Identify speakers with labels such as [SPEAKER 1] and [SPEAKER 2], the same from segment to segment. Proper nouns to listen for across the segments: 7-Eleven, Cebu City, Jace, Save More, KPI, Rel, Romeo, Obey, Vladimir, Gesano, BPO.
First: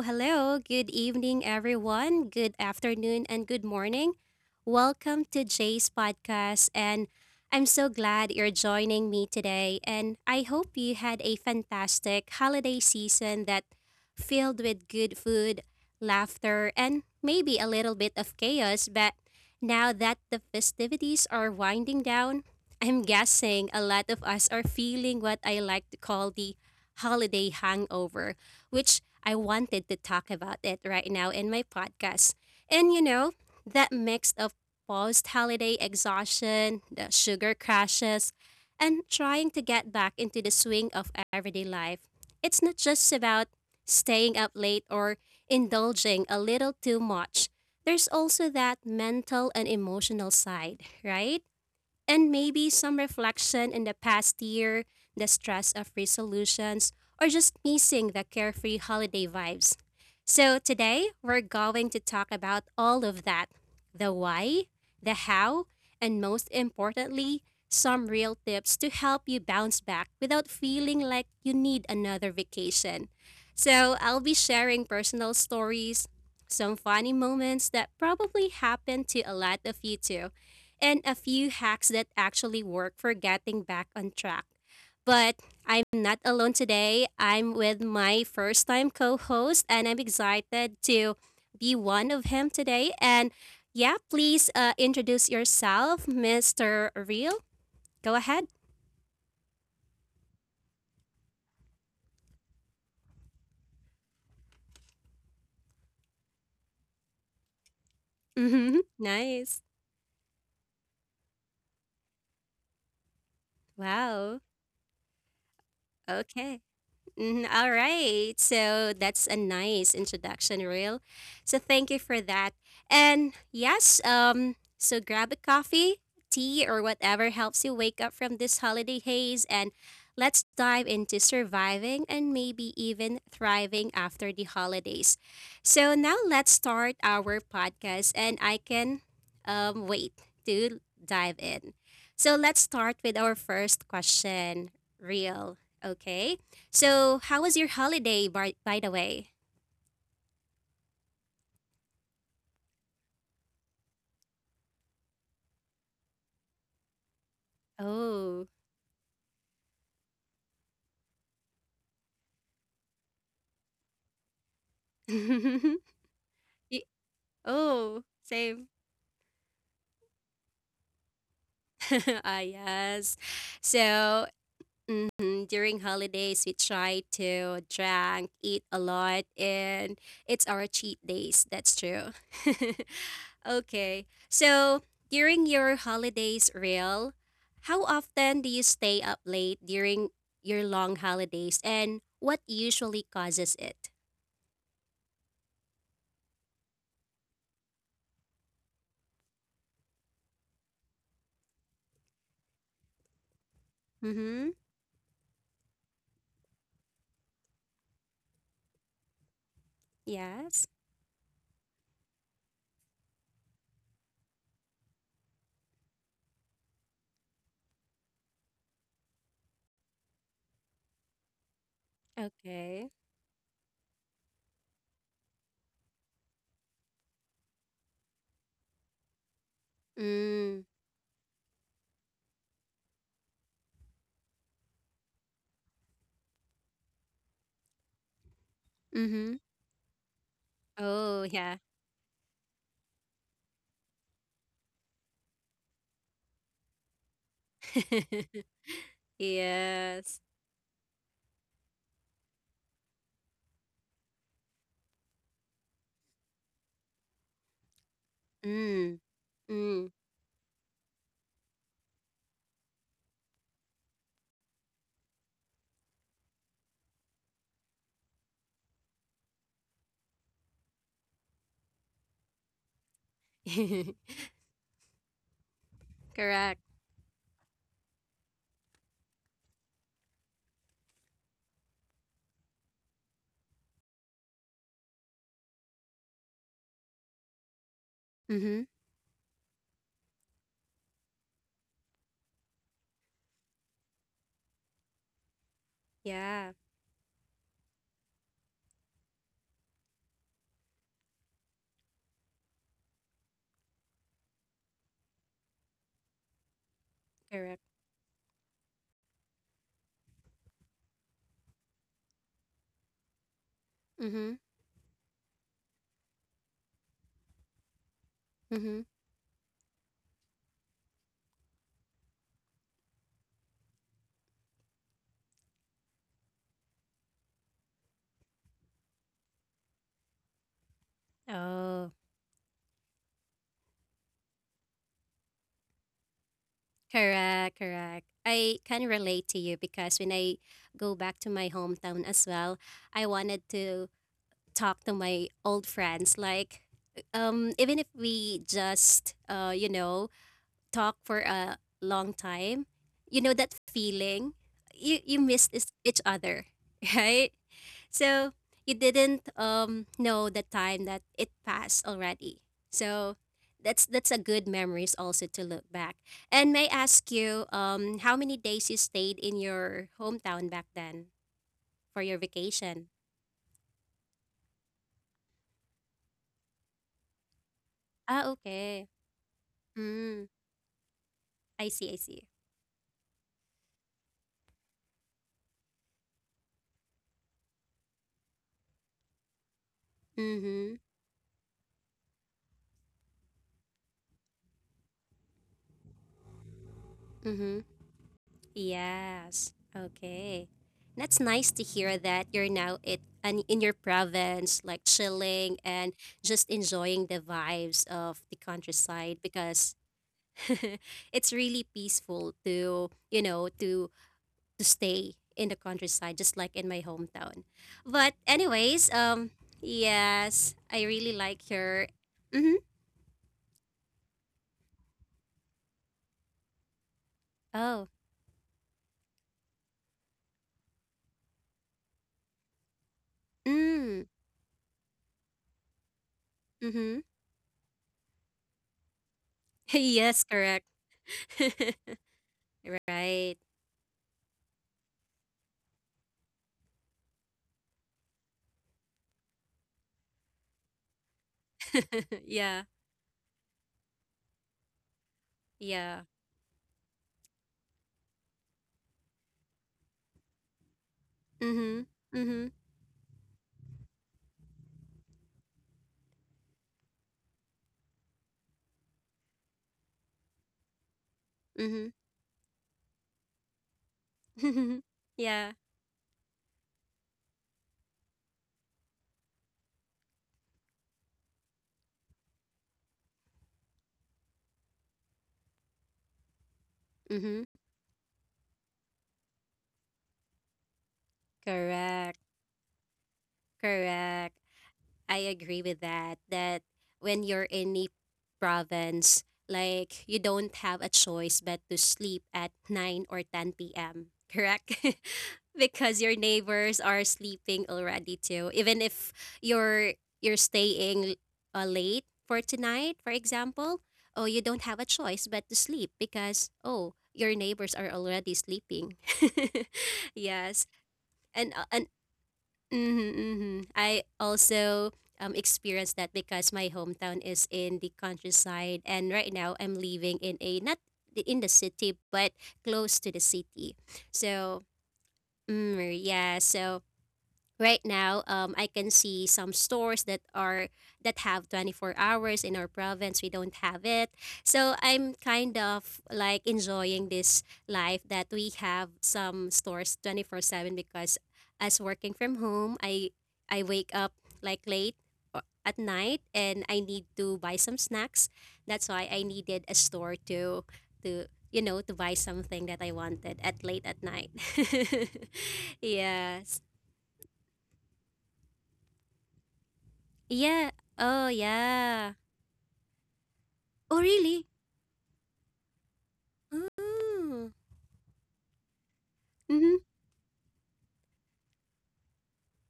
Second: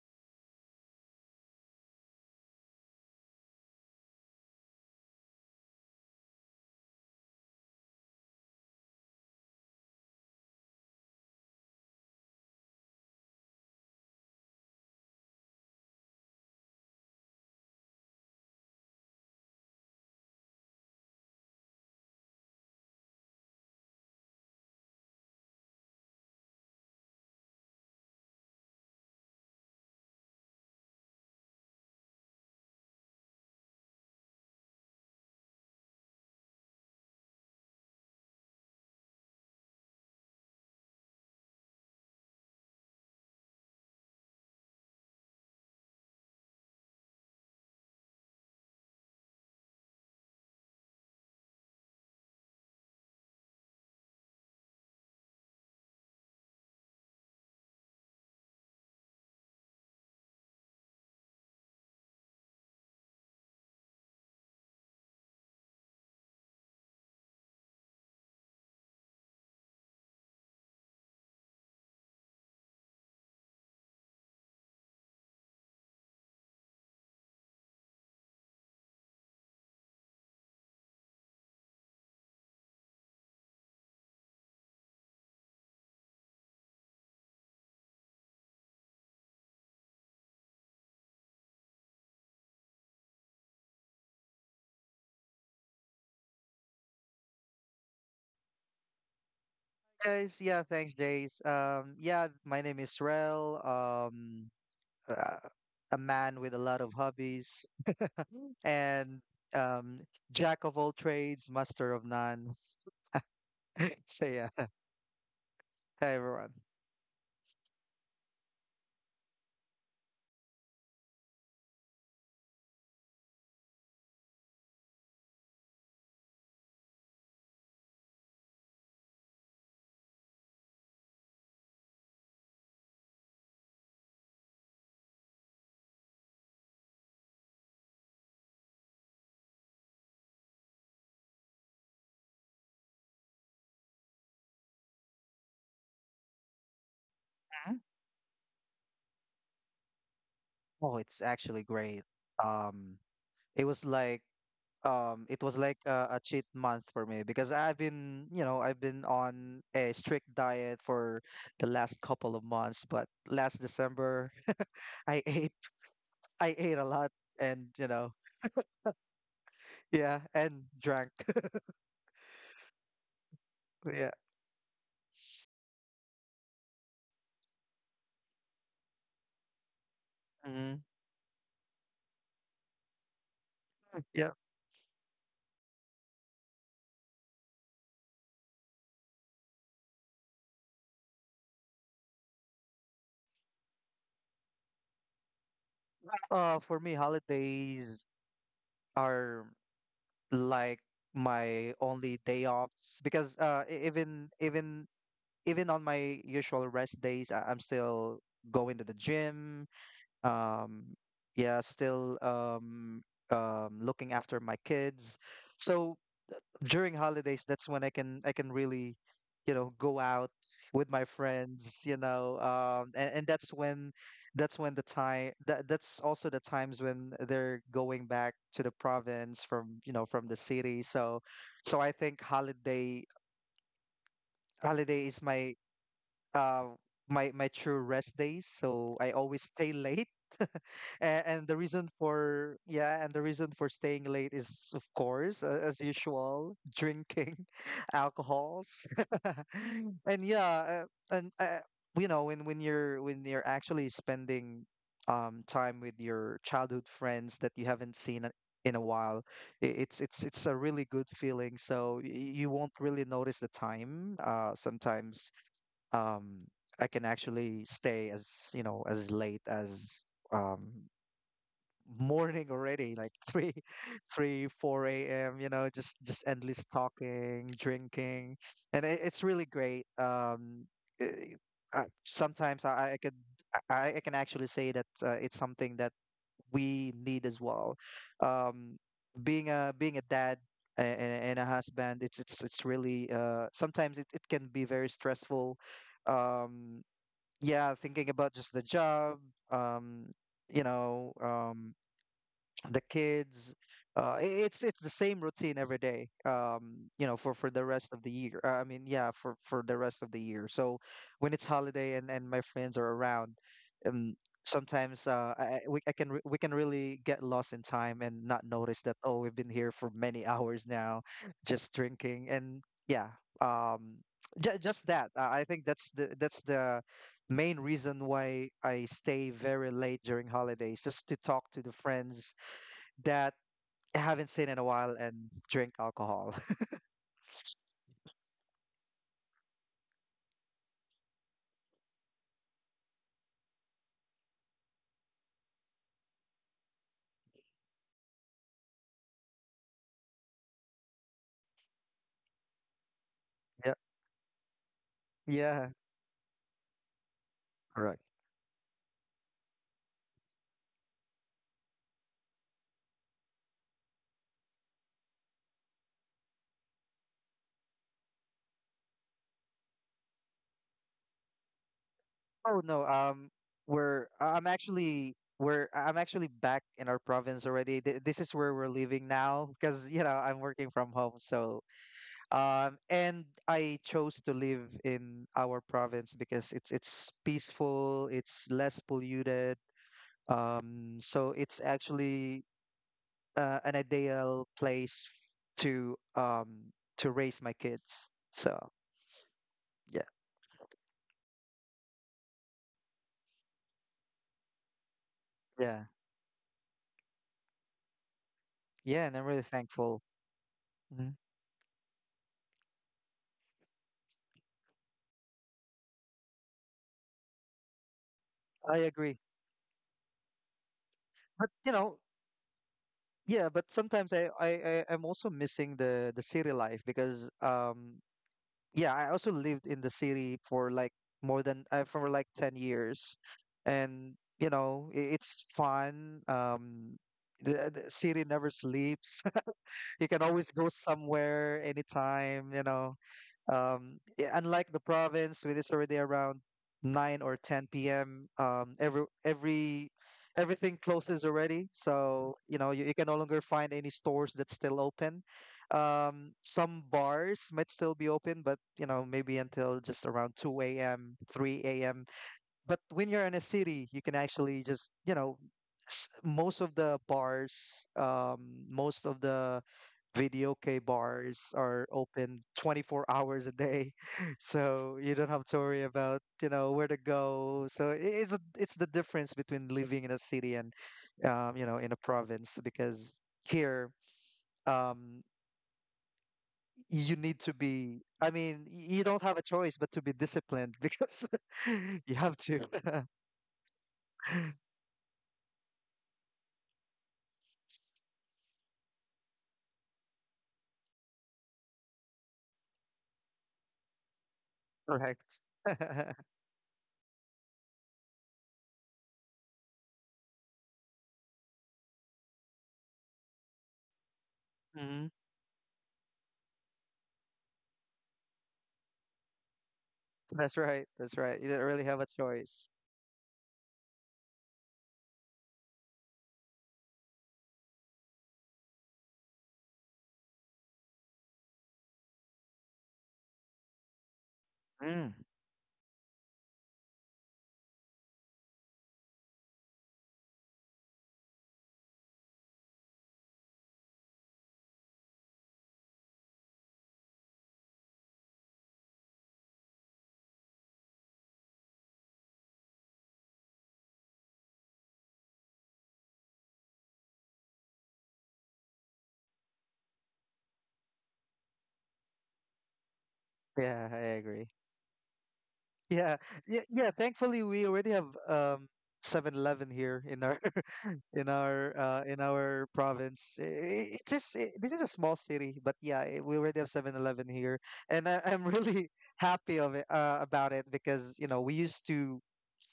[SPEAKER 1] hello. Good evening, everyone. Good afternoon and good morning. Welcome to Jay's podcast. And I'm so glad you're joining me today. And I hope you had a fantastic holiday season that filled with good food, laughter, and maybe a little bit of chaos. But now that the festivities are winding down, I'm guessing a lot of us are feeling what I like to call the holiday hangover which I wanted to talk about it right now in my podcast. And that mix of post holiday exhaustion, the sugar crashes, and trying to get back into the swing of everyday life. It's not just about staying up late or indulging a little too much. There's also that mental and emotional side, right? And maybe some reflection in the past year, the stress of resolutions, or just missing the carefree holiday vibes. So, today we're going to talk about all of that, the why, the how, and most importantly, some real tips to help you bounce back without feeling like you need another vacation. So, I'll be sharing personal stories, some funny moments that probably happened to a lot of you too, and a few hacks that actually work for getting back on track. But I'm not alone today. I'm with my first time co host, and I'm excited to be one of him today. And yeah, please introduce yourself, Mr. Real. Go ahead.
[SPEAKER 2] Guys, yeah, thanks, Jace. Yeah, my name is Rel. Uh, a man with a lot of hobbies
[SPEAKER 1] Hmm.
[SPEAKER 2] and
[SPEAKER 1] Nice.
[SPEAKER 2] um, jack of all trades, master of none. So
[SPEAKER 1] Wow.
[SPEAKER 2] yeah, hi everyone.
[SPEAKER 1] Okay. Mhm. All right. So that's a nice introduction, Real. So thank you for that. And yes, so grab a coffee, tea, or whatever helps you wake up from this holiday haze and let's dive into surviving and maybe even thriving after the holidays. So now let's start our podcast and I can wait to dive in. So let's start with our first question, Real. Okay. So, how was your
[SPEAKER 2] Mhm.
[SPEAKER 1] holiday, by the way?
[SPEAKER 2] Oh, it's actually great. Um, it was like it was like a cheat month for me because I've been, you
[SPEAKER 1] Oh.
[SPEAKER 2] know, I've been on a strict diet for the last couple of months. But last December, I ate, I ate a
[SPEAKER 1] Y-
[SPEAKER 2] lot, and you
[SPEAKER 1] oh,
[SPEAKER 2] know.
[SPEAKER 1] same.
[SPEAKER 2] Yeah, and drank.
[SPEAKER 1] Ah, yes.
[SPEAKER 2] Yeah.
[SPEAKER 1] So, mhm, during holidays, we try to drink, eat a lot, and it's our
[SPEAKER 2] Hmm.
[SPEAKER 1] cheat days. That's true. Okay.
[SPEAKER 2] Yeah.
[SPEAKER 1] So, during your holidays, real, how often do you stay up late during your long holidays, and what usually causes it?
[SPEAKER 2] For me, holidays are like my only day offs because even on my usual rest days, I'm still going to the gym.
[SPEAKER 1] Yes.
[SPEAKER 2] Um, yeah, still looking after my kids. So during holidays, that's when I can really, you know, go out with my friends, you know, um,
[SPEAKER 1] Okay.
[SPEAKER 2] and, and that's when the time that that's also the times when they're going back to the province from, you know, from the
[SPEAKER 1] Mm.
[SPEAKER 2] city. So so I think holiday is my uh my true rest days. So I
[SPEAKER 1] Mm-hmm.
[SPEAKER 2] always stay late, and,
[SPEAKER 1] Oh,
[SPEAKER 2] and the
[SPEAKER 1] yeah.
[SPEAKER 2] reason for staying late is of course as usual drinking alcohols and
[SPEAKER 1] Yes.
[SPEAKER 2] yeah and you know when you're actually spending time with your childhood friends that you haven't seen in a
[SPEAKER 1] Mm.
[SPEAKER 2] while. i-
[SPEAKER 1] Mm.
[SPEAKER 2] it's it's it's a really good feeling, so you won't really notice the time sometimes. um I can actually stay as, you know, as late as um morning already, like three, three, four a.m. You know, just endless
[SPEAKER 1] Correct.
[SPEAKER 2] talking, drinking, and it, it's really great. Eh, Sometimes I can actually say that it's something that we need as well.
[SPEAKER 1] Mm-hmm.
[SPEAKER 2] Um, being a dad and, and a husband, it's really sometimes it can be very stressful.
[SPEAKER 1] Yeah.
[SPEAKER 2] Um, yeah, thinking about just the job. Um, you know, the kids. It's the same routine every day. You know, for the
[SPEAKER 1] Correct.
[SPEAKER 2] rest of the year. For the rest of the year. So when it's holiday and my friends are around, um,
[SPEAKER 1] Mm-hmm.
[SPEAKER 2] sometimes we can really get lost in time and not notice
[SPEAKER 1] Mm-hmm.
[SPEAKER 2] that, oh, we've been here for many hours now, just drinking and yeah. Um, j Just that. I think that's the main reason why I stay very late during holidays, just to talk to the
[SPEAKER 1] Oh,
[SPEAKER 2] friends that I haven't seen in a while and drink alcohol.
[SPEAKER 1] correct. Correct. I can relate to you because when I go back to my hometown as well, I wanted to talk to my old friends. Like, even if we just, talk for a long time, you know that
[SPEAKER 2] Yeah.
[SPEAKER 1] feeling you missed
[SPEAKER 2] Yeah.
[SPEAKER 1] each other, right?
[SPEAKER 2] Correct.
[SPEAKER 1] So you didn't know the time that it passed already. So that's a good memories also to look back. And may I ask you how many days you stayed in your hometown back then for your
[SPEAKER 2] Oh no.
[SPEAKER 1] vacation?
[SPEAKER 2] We're I'm actually back in our province already. This is
[SPEAKER 1] Ah,
[SPEAKER 2] where we're
[SPEAKER 1] okay.
[SPEAKER 2] living now because, you know,
[SPEAKER 1] Mm,
[SPEAKER 2] I'm working from home. So
[SPEAKER 1] I see, I see.
[SPEAKER 2] and I chose to live in our province because it's peaceful, it's less polluted.
[SPEAKER 1] Mhm.
[SPEAKER 2] So it's actually an ideal place to um to raise my
[SPEAKER 1] Mhm.
[SPEAKER 2] kids. So
[SPEAKER 1] Yes.
[SPEAKER 2] yeah,
[SPEAKER 1] Okay. That's nice to hear that you're now it and in your province, like chilling
[SPEAKER 2] yeah,
[SPEAKER 1] and just enjoying the vibes of the
[SPEAKER 2] yeah, and
[SPEAKER 1] countryside
[SPEAKER 2] I'm really
[SPEAKER 1] because
[SPEAKER 2] thankful. Mhm.
[SPEAKER 1] it's really peaceful to, to stay in the countryside just like in my hometown. But
[SPEAKER 2] I
[SPEAKER 1] anyways,
[SPEAKER 2] agree,
[SPEAKER 1] yes, I really
[SPEAKER 2] but
[SPEAKER 1] like
[SPEAKER 2] you
[SPEAKER 1] your.
[SPEAKER 2] know,
[SPEAKER 1] Mhm.
[SPEAKER 2] yeah, but sometimes I'm also missing the city life because
[SPEAKER 1] Oh.
[SPEAKER 2] yeah, I also lived in the city for like more than for like 10 years,
[SPEAKER 1] Mm.
[SPEAKER 2] and you know, it's fun.
[SPEAKER 1] Mhm.
[SPEAKER 2] The city never sleeps. You can
[SPEAKER 1] Yes,
[SPEAKER 2] always go
[SPEAKER 1] correct.
[SPEAKER 2] somewhere anytime, you know.
[SPEAKER 1] Right.
[SPEAKER 2] Unlike the province, with it's already around 9 or 10 p.m. Everything closes already, so you
[SPEAKER 1] Yeah.
[SPEAKER 2] know you can no longer find any stores that's still open.
[SPEAKER 1] Yeah.
[SPEAKER 2] Some bars might still be open, but you know maybe until just around 2 a.m., 3
[SPEAKER 1] Mhm.
[SPEAKER 2] a.m.
[SPEAKER 1] Mhm.
[SPEAKER 2] But when you're in a city, you can actually just, you know, most of the bars, most of the video K bars are
[SPEAKER 1] Mhm.
[SPEAKER 2] open 24 hours a day. So you don't have
[SPEAKER 1] Yeah.
[SPEAKER 2] to worry about, you know, where to go. So it's a, it's the difference between living in a city and, you know, in a province because here, um, you need
[SPEAKER 1] Mhm.
[SPEAKER 2] to be, I mean, you don't have a choice but to be disciplined because you
[SPEAKER 1] Correct.
[SPEAKER 2] have to,
[SPEAKER 1] Correct. I agree with that. That when you're in a province, like you don't have a choice but to sleep at 9 or 10 p.m., correct?
[SPEAKER 2] correct?
[SPEAKER 1] Because your neighbors are sleeping already too. Even if you're you're staying late for tonight, for example, oh, you don't have a
[SPEAKER 2] Mhm.
[SPEAKER 1] choice but to sleep because oh, your neighbors are already sleeping.
[SPEAKER 2] That's
[SPEAKER 1] Yes.
[SPEAKER 2] right. That's right. You
[SPEAKER 1] And
[SPEAKER 2] didn't
[SPEAKER 1] uh,
[SPEAKER 2] really
[SPEAKER 1] and
[SPEAKER 2] have a choice.
[SPEAKER 1] mm-hmm, mm-hmm. I also experienced that because my hometown is in the countryside, and right now I'm living in a not in the city but close to the city. So
[SPEAKER 2] Mm.
[SPEAKER 1] mm, yeah, so right now I can see some stores that are that have 24 hours in our province we don't have it, so I'm kind of like enjoying this life that we have some stores 24/7 because as working from home I wake up like late at night and I need to buy some snacks, that's why I needed a store to you know to buy something that I wanted at
[SPEAKER 2] Yeah,
[SPEAKER 1] late
[SPEAKER 2] I
[SPEAKER 1] at night.
[SPEAKER 2] agree. Yeah. Yeah,
[SPEAKER 1] Yes.
[SPEAKER 2] yeah, thankfully we already have 7-Eleven here in our
[SPEAKER 1] Yeah. Oh,
[SPEAKER 2] in
[SPEAKER 1] yeah.
[SPEAKER 2] our province. It's
[SPEAKER 1] Oh,
[SPEAKER 2] just,
[SPEAKER 1] really?
[SPEAKER 2] this is a small city, but yeah, we already have 7-Eleven
[SPEAKER 1] Mm.
[SPEAKER 2] here, and I'm really happy of
[SPEAKER 1] Mm-hmm.
[SPEAKER 2] it about it because you know we used to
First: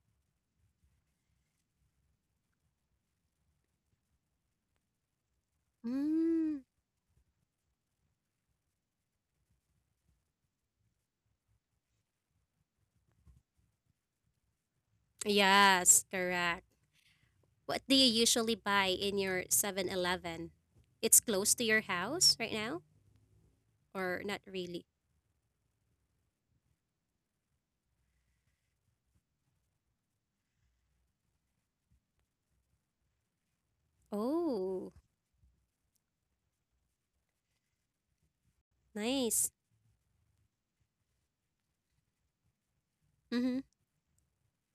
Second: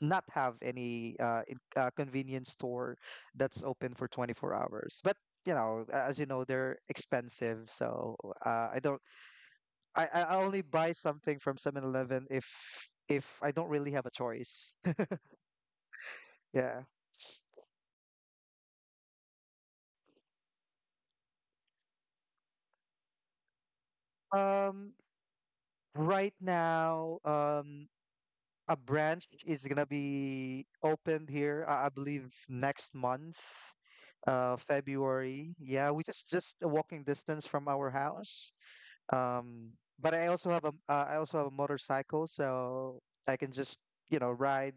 [SPEAKER 2] not have any convenience store that's open for 24 hours, but you know as you know
[SPEAKER 1] Mm.
[SPEAKER 2] they're expensive. So I don't I only buy something from 7-Eleven if I don't really have a choice.
[SPEAKER 1] Yes, correct.
[SPEAKER 2] Yeah.
[SPEAKER 1] What do you usually buy in your 7-Eleven? It's close to your house right now? Or not really?
[SPEAKER 2] um right now a branch is gonna be opened here, I believe next month,
[SPEAKER 1] Oh,
[SPEAKER 2] February. Yeah, we just a walking distance from our house.
[SPEAKER 1] nice.
[SPEAKER 2] Um, but I also have a motorcycle, so I can
[SPEAKER 1] Mm-hmm.
[SPEAKER 2] just, you know, ride.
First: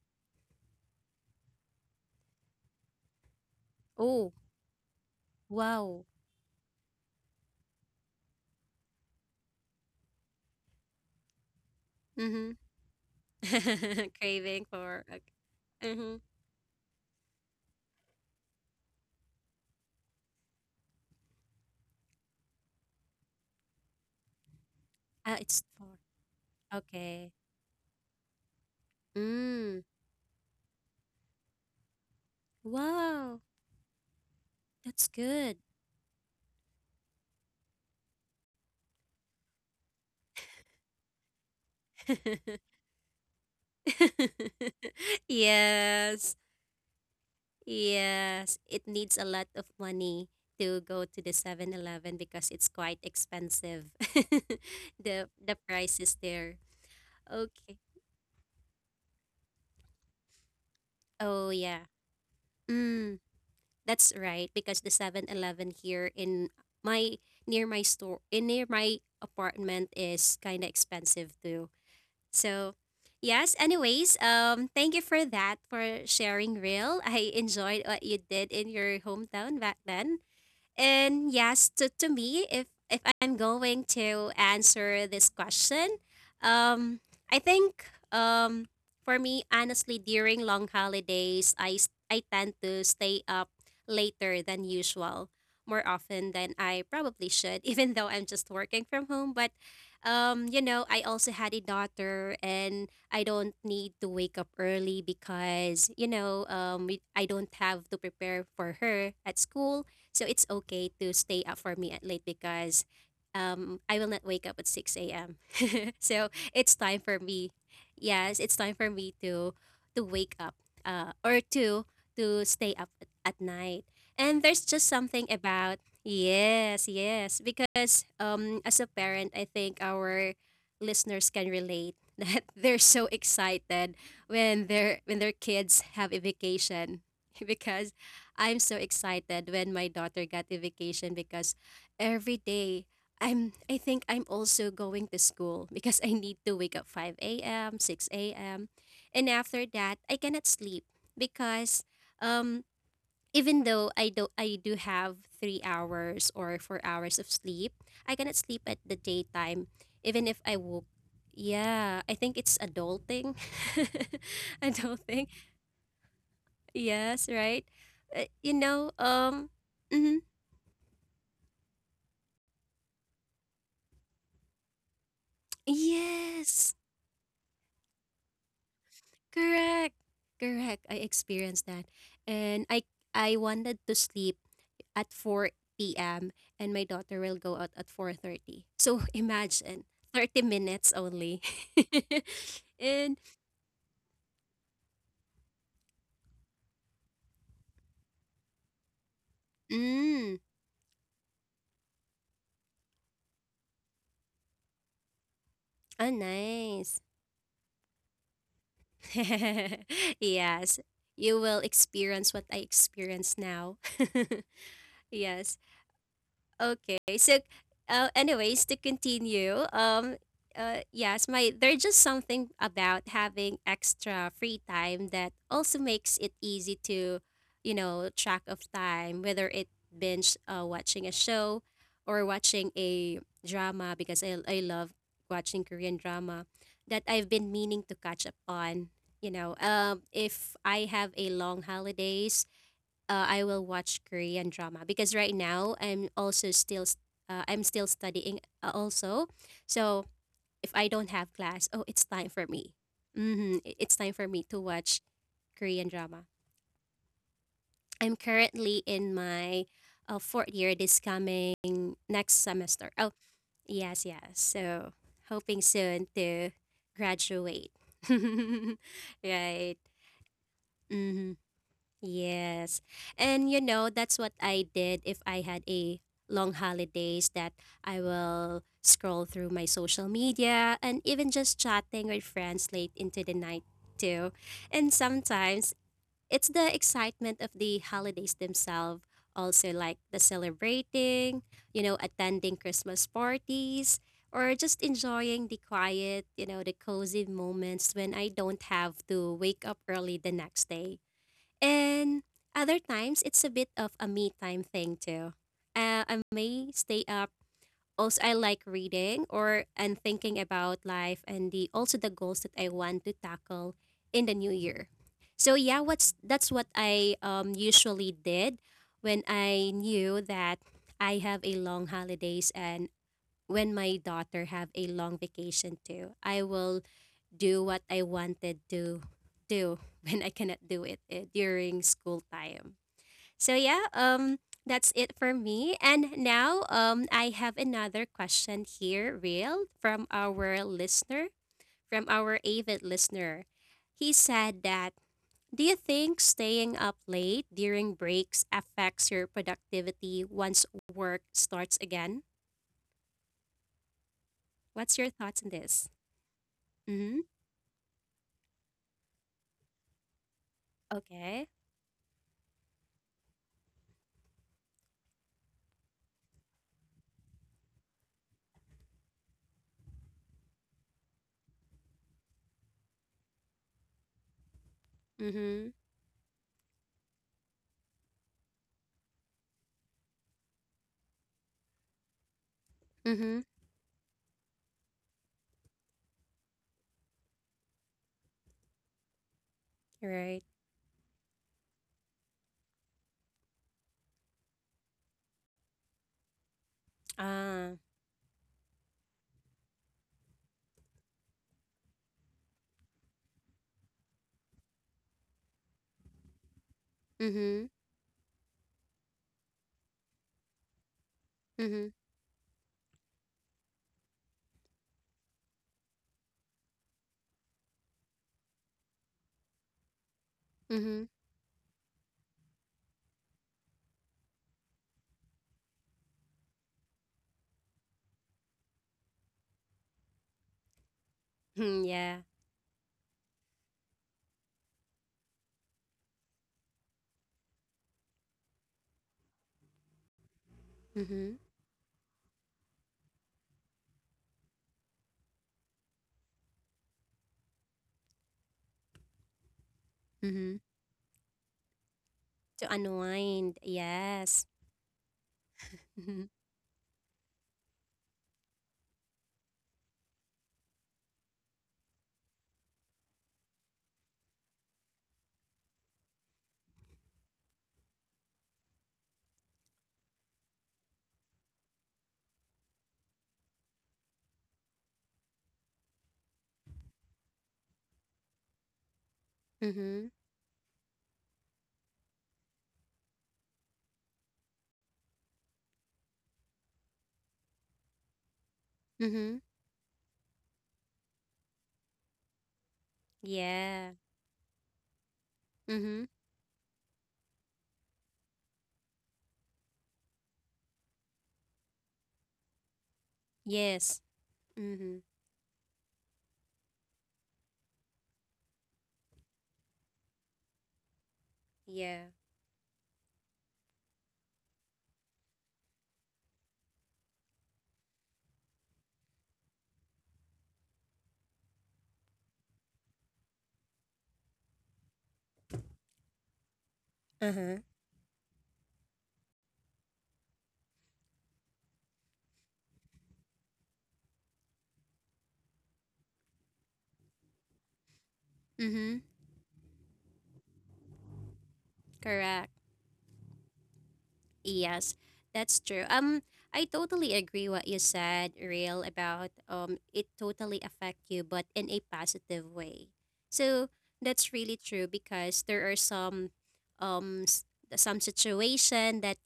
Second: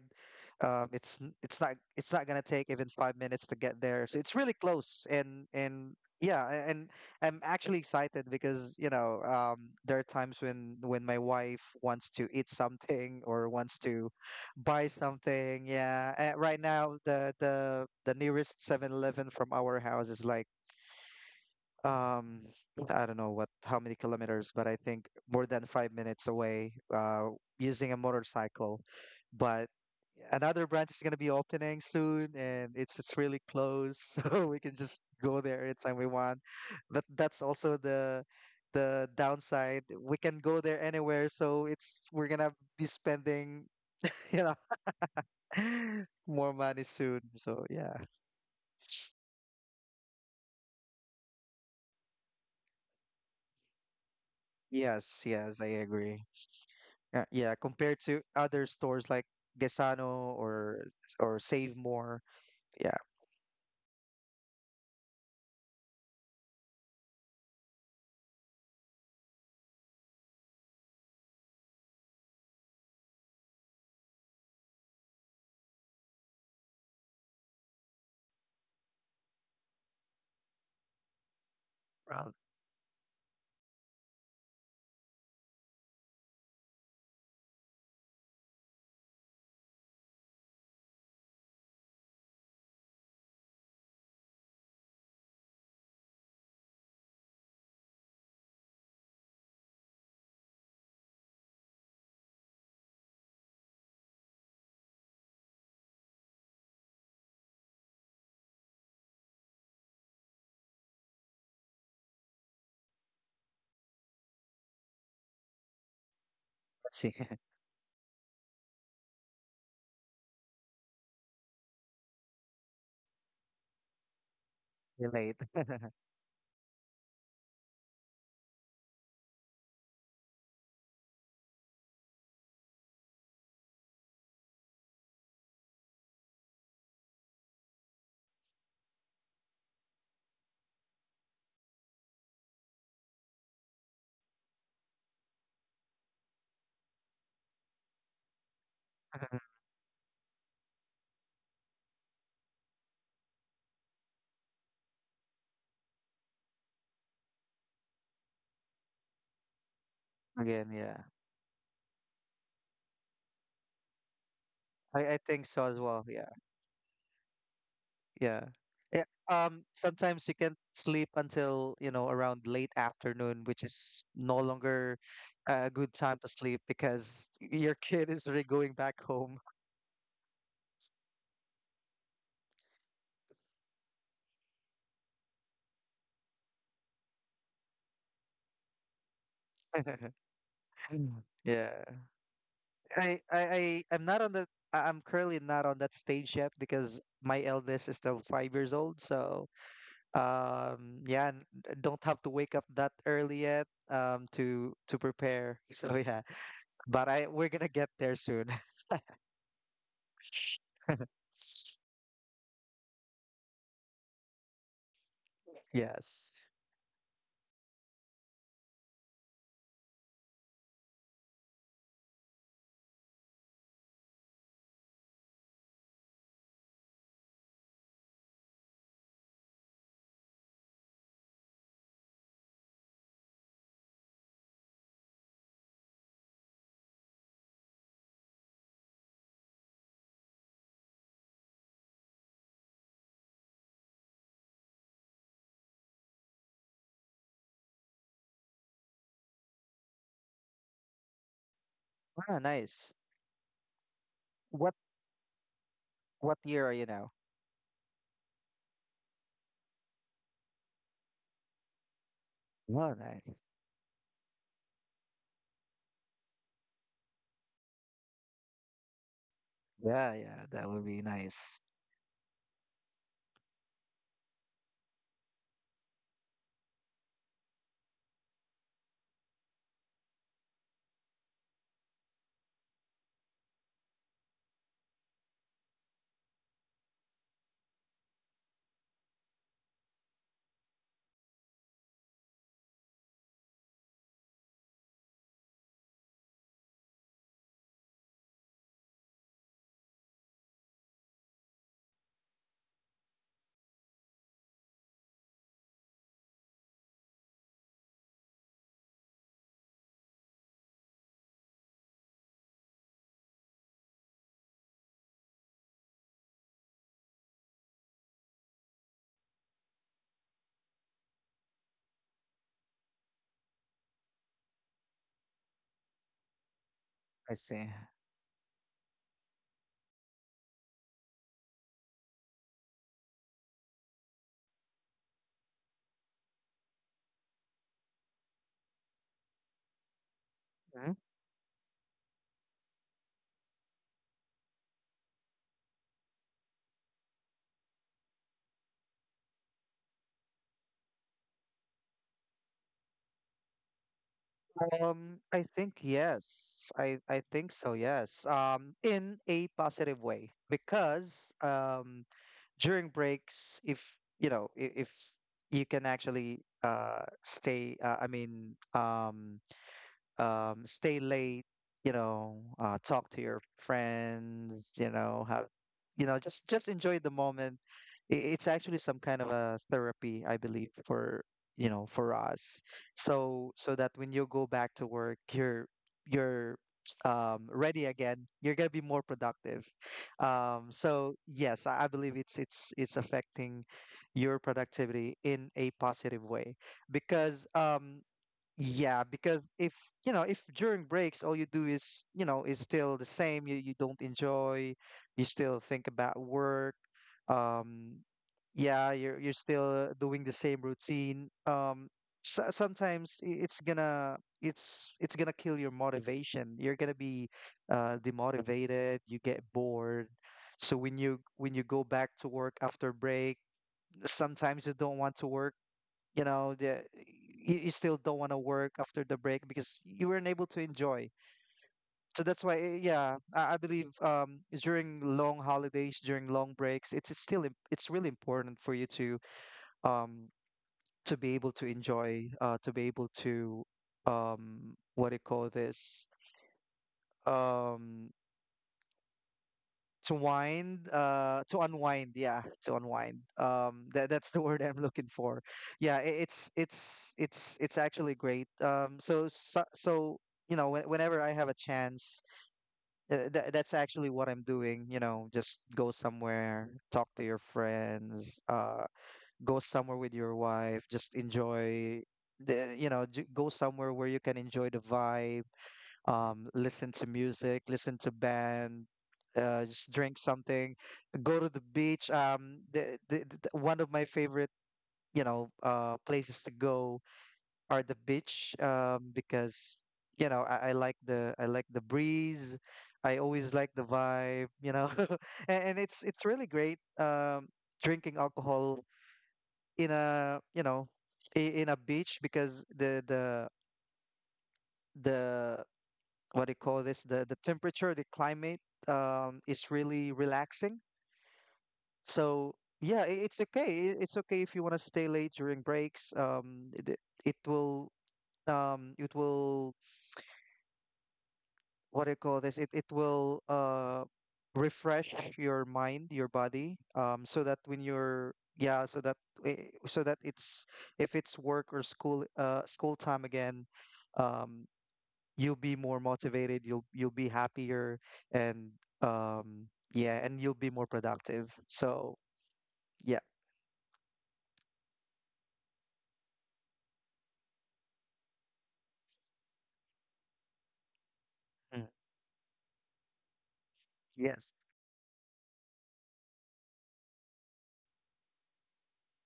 [SPEAKER 2] It's not it's not gonna take even 5 minutes to get there. So
[SPEAKER 1] Oh,
[SPEAKER 2] it's really close, and
[SPEAKER 1] wow.
[SPEAKER 2] yeah, and I'm actually excited because, you know, there are times when my wife wants to eat something or wants
[SPEAKER 1] Mm-hmm.
[SPEAKER 2] to
[SPEAKER 1] Craving
[SPEAKER 2] buy
[SPEAKER 1] for. Okay.
[SPEAKER 2] something. Yeah,
[SPEAKER 1] Mm-hmm.
[SPEAKER 2] right now the nearest 7-Eleven from our house is like um I don't know what how many kilometers, but I think
[SPEAKER 1] Ah,
[SPEAKER 2] more
[SPEAKER 1] it's
[SPEAKER 2] than five
[SPEAKER 1] for.
[SPEAKER 2] minutes away
[SPEAKER 1] Okay.
[SPEAKER 2] using a motorcycle. But
[SPEAKER 1] Mm.
[SPEAKER 2] another branch is gonna be opening soon and it's
[SPEAKER 1] Wow.
[SPEAKER 2] really close, so we can just
[SPEAKER 1] That's
[SPEAKER 2] go
[SPEAKER 1] good.
[SPEAKER 2] there anytime we want. But that's also the downside. We can go there anywhere, so it's we're gonna be spending, you know,
[SPEAKER 1] Yes.
[SPEAKER 2] more money soon. So yeah.
[SPEAKER 1] Yes, it needs a lot of money to go to the 7-Eleven because it's quite expensive.
[SPEAKER 2] Yes,
[SPEAKER 1] The
[SPEAKER 2] yes, I
[SPEAKER 1] price is
[SPEAKER 2] agree.
[SPEAKER 1] there.
[SPEAKER 2] Yeah,
[SPEAKER 1] Okay.
[SPEAKER 2] compared to other stores like Gesano or
[SPEAKER 1] Oh,
[SPEAKER 2] Save
[SPEAKER 1] yeah.
[SPEAKER 2] More. Yeah,
[SPEAKER 1] Mm, that's right because the 7-Eleven here in my near my store in near my apartment is kind of expensive too. So, yes, anyways, thank you for that for sharing, real. I enjoyed what you did in your hometown back then. And yes, to
[SPEAKER 2] around
[SPEAKER 1] me, if I'm going to answer this question, um, I think, um, for me, honestly, during long holidays, I tend to stay up later than usual, more often than I probably should, even though I'm just working from home. But I also had a daughter, and I don't need to wake up early because I don't have to prepare for her at school so it's okay to stay up for me at late because I will not wake up at 6 a.m. So it's
[SPEAKER 2] let's
[SPEAKER 1] time
[SPEAKER 2] see.
[SPEAKER 1] for me. Yes, it's time for me to wake up, or to stay up at night. And there's just something
[SPEAKER 2] Relate.
[SPEAKER 1] about, yes, yes, because as a parent, I think our listeners can relate that they're so excited when their kids have a vacation because I'm so excited when my daughter got a vacation because every day I think I'm also going to school because I need to wake up 5 a.m., 6 a.m. And after that, I cannot sleep because um even though I do have 3 hours or 4 hours of sleep, I cannot sleep at the daytime even if I
[SPEAKER 2] Again,
[SPEAKER 1] woke.
[SPEAKER 2] yeah.
[SPEAKER 1] Yeah, I think it's adulting.
[SPEAKER 2] I
[SPEAKER 1] Adulting.
[SPEAKER 2] think so as well. Yeah.
[SPEAKER 1] Yes, right? Uh,
[SPEAKER 2] Yeah.
[SPEAKER 1] you know,
[SPEAKER 2] Yeah.
[SPEAKER 1] um, mhm.
[SPEAKER 2] Sometimes you can sleep until, you know, around late afternoon, which is no longer a good time to sleep
[SPEAKER 1] Yes,
[SPEAKER 2] because your kid is already going back home.
[SPEAKER 1] correct, correct. I experienced that, and I wanted to sleep at four p.m. and my daughter will go out at 4:30. So imagine 30 minutes only.
[SPEAKER 2] Yeah.
[SPEAKER 1] And
[SPEAKER 2] I I I- I'm not on the I'm currently not on that stage yet because my eldest is still 5 years old. So
[SPEAKER 1] mm,
[SPEAKER 2] yeah, don't have to wake up that early yet to prepare. So
[SPEAKER 1] oh,
[SPEAKER 2] yeah,
[SPEAKER 1] nice.
[SPEAKER 2] but I we're gonna get there soon.
[SPEAKER 1] Yes, you will experience what I experience now. Yes.
[SPEAKER 2] Yes.
[SPEAKER 1] Okay, so anyways, to continue, yes, my there's just something about having extra free time that also makes it easy to, you know, track of time, whether it binge watching a show or watching a drama because I love watching Korean drama that I've been meaning to catch up on. You know, if I have a long holidays, I will watch Korean drama because right now I'm also I'm still studying, also. So if I don't have class, oh, it's time
[SPEAKER 2] Ah,
[SPEAKER 1] for me.
[SPEAKER 2] nice.
[SPEAKER 1] Mm-hmm. It's time for me to
[SPEAKER 2] What
[SPEAKER 1] watch Korean drama.
[SPEAKER 2] year are you now?
[SPEAKER 1] I'm currently in my fourth year this coming next semester.
[SPEAKER 2] Oh,
[SPEAKER 1] Oh,
[SPEAKER 2] nice.
[SPEAKER 1] yes, yes. So hoping soon to graduate. Right.
[SPEAKER 2] Yeah, yeah, that would be
[SPEAKER 1] Mm-hmm.
[SPEAKER 2] nice.
[SPEAKER 1] Yes. And you know, that's what I did if I had a long holidays, that I will scroll through my social media and even just chatting with friends late into the night too. And sometimes it's the excitement of the holidays themselves, also like the celebrating, you know, attending Christmas parties or just enjoying the quiet, you know, the cozy moments when I don't have to wake up early the next day. And other times, it's a bit of a me time thing too. I may stay up. Also, I like reading or and thinking about life and the also the goals that I want to tackle in the new year. So yeah, what's that's what I usually did when I knew that I have a long holidays and when my daughter have a long vacation too. I will
[SPEAKER 2] I
[SPEAKER 1] do
[SPEAKER 2] see.
[SPEAKER 1] what I wanted to do when I cannot do it during school time. So yeah, that's it for me. And now I have another question here, real, from our avid listener. He said that, do you think staying up late during breaks affects your productivity once work starts again? What's your
[SPEAKER 2] I
[SPEAKER 1] thoughts on
[SPEAKER 2] think
[SPEAKER 1] this?
[SPEAKER 2] yes. I
[SPEAKER 1] Mm-hmm.
[SPEAKER 2] think so, yes. In a positive way because
[SPEAKER 1] Okay.
[SPEAKER 2] during breaks if you know if you can actually stay I mean stay late, you know, talk to your friends, you know, have,
[SPEAKER 1] Mm-hmm.
[SPEAKER 2] you know, just enjoy the moment. It's actually some kind of a therapy, I believe, for you know, for us.
[SPEAKER 1] Mm-hmm.
[SPEAKER 2] So so that when you go back to work, you're you're ready again. You're gonna be more productive.
[SPEAKER 1] Right.
[SPEAKER 2] So yes, I believe it's affecting your productivity in a positive way because
[SPEAKER 1] Ah.
[SPEAKER 2] yeah, because if you know, if during breaks all you do is, you know, is still the same, you don't enjoy, you still think about work.
[SPEAKER 1] Mhm,
[SPEAKER 2] Um, yeah, you're still doing the same routine.
[SPEAKER 1] mhm,
[SPEAKER 2] So, sometimes it's gonna kill your motivation. You're gonna be demotivated, you get bored. So
[SPEAKER 1] mhm.
[SPEAKER 2] when you go back to work after break, sometimes you don't want to work, you know you still don't want to work after the break because you weren't able to enjoy.
[SPEAKER 1] Mm,
[SPEAKER 2] So
[SPEAKER 1] yeah.
[SPEAKER 2] that's why yeah I believe during long holidays during long breaks it's still it's really important for you um to be
[SPEAKER 1] Mhm,
[SPEAKER 2] able to enjoy, to be able to what do you call this um to
[SPEAKER 1] mhm.
[SPEAKER 2] wind to unwind, yeah, to
[SPEAKER 1] To
[SPEAKER 2] unwind.
[SPEAKER 1] unwind.
[SPEAKER 2] That that's the
[SPEAKER 1] Yes.
[SPEAKER 2] word I'm looking for. Yeah, it,
[SPEAKER 1] Mhm.
[SPEAKER 2] it's actually great. So so you know whenever I have a chance, that's actually what I'm doing, you know, just go somewhere, talk to your friends, go somewhere with your wife, just enjoy the you know ju- go somewhere where you can enjoy the vibe. Listen to music, listen to band, just
[SPEAKER 1] Mhm,
[SPEAKER 2] drink something, go to the beach. The one of my favorite, places to go are the beach,
[SPEAKER 1] mhm.
[SPEAKER 2] because you know, I like the breeze. I always like the
[SPEAKER 1] Yeah.
[SPEAKER 2] vibe, you know, and it's
[SPEAKER 1] Mhm.
[SPEAKER 2] it's really great drinking alcohol in a in a beach because the the
[SPEAKER 1] Yes. Mhm.
[SPEAKER 2] the what do you call this, the temperature, the climate is really relaxing.
[SPEAKER 1] Yeah.
[SPEAKER 2] So yeah, it's okay, it's okay if you want to stay late during breaks. It will it will, what do you call this, it will refresh your mind, your body,
[SPEAKER 1] Uh
[SPEAKER 2] so
[SPEAKER 1] huh.
[SPEAKER 2] that when you're yeah so that so that it's, if it's work or school, school time again, um you'll be more motivated, you'll be happier, and
[SPEAKER 1] Mhm.
[SPEAKER 2] um yeah, and you'll be more productive. So,
[SPEAKER 1] Correct.
[SPEAKER 2] yeah.
[SPEAKER 1] Yes, that's true. I totally agree what you said, Real, about it totally affect you, but in a
[SPEAKER 2] Mm.
[SPEAKER 1] positive way. So that's
[SPEAKER 2] Yes.
[SPEAKER 1] really true because there are some um s- some situation that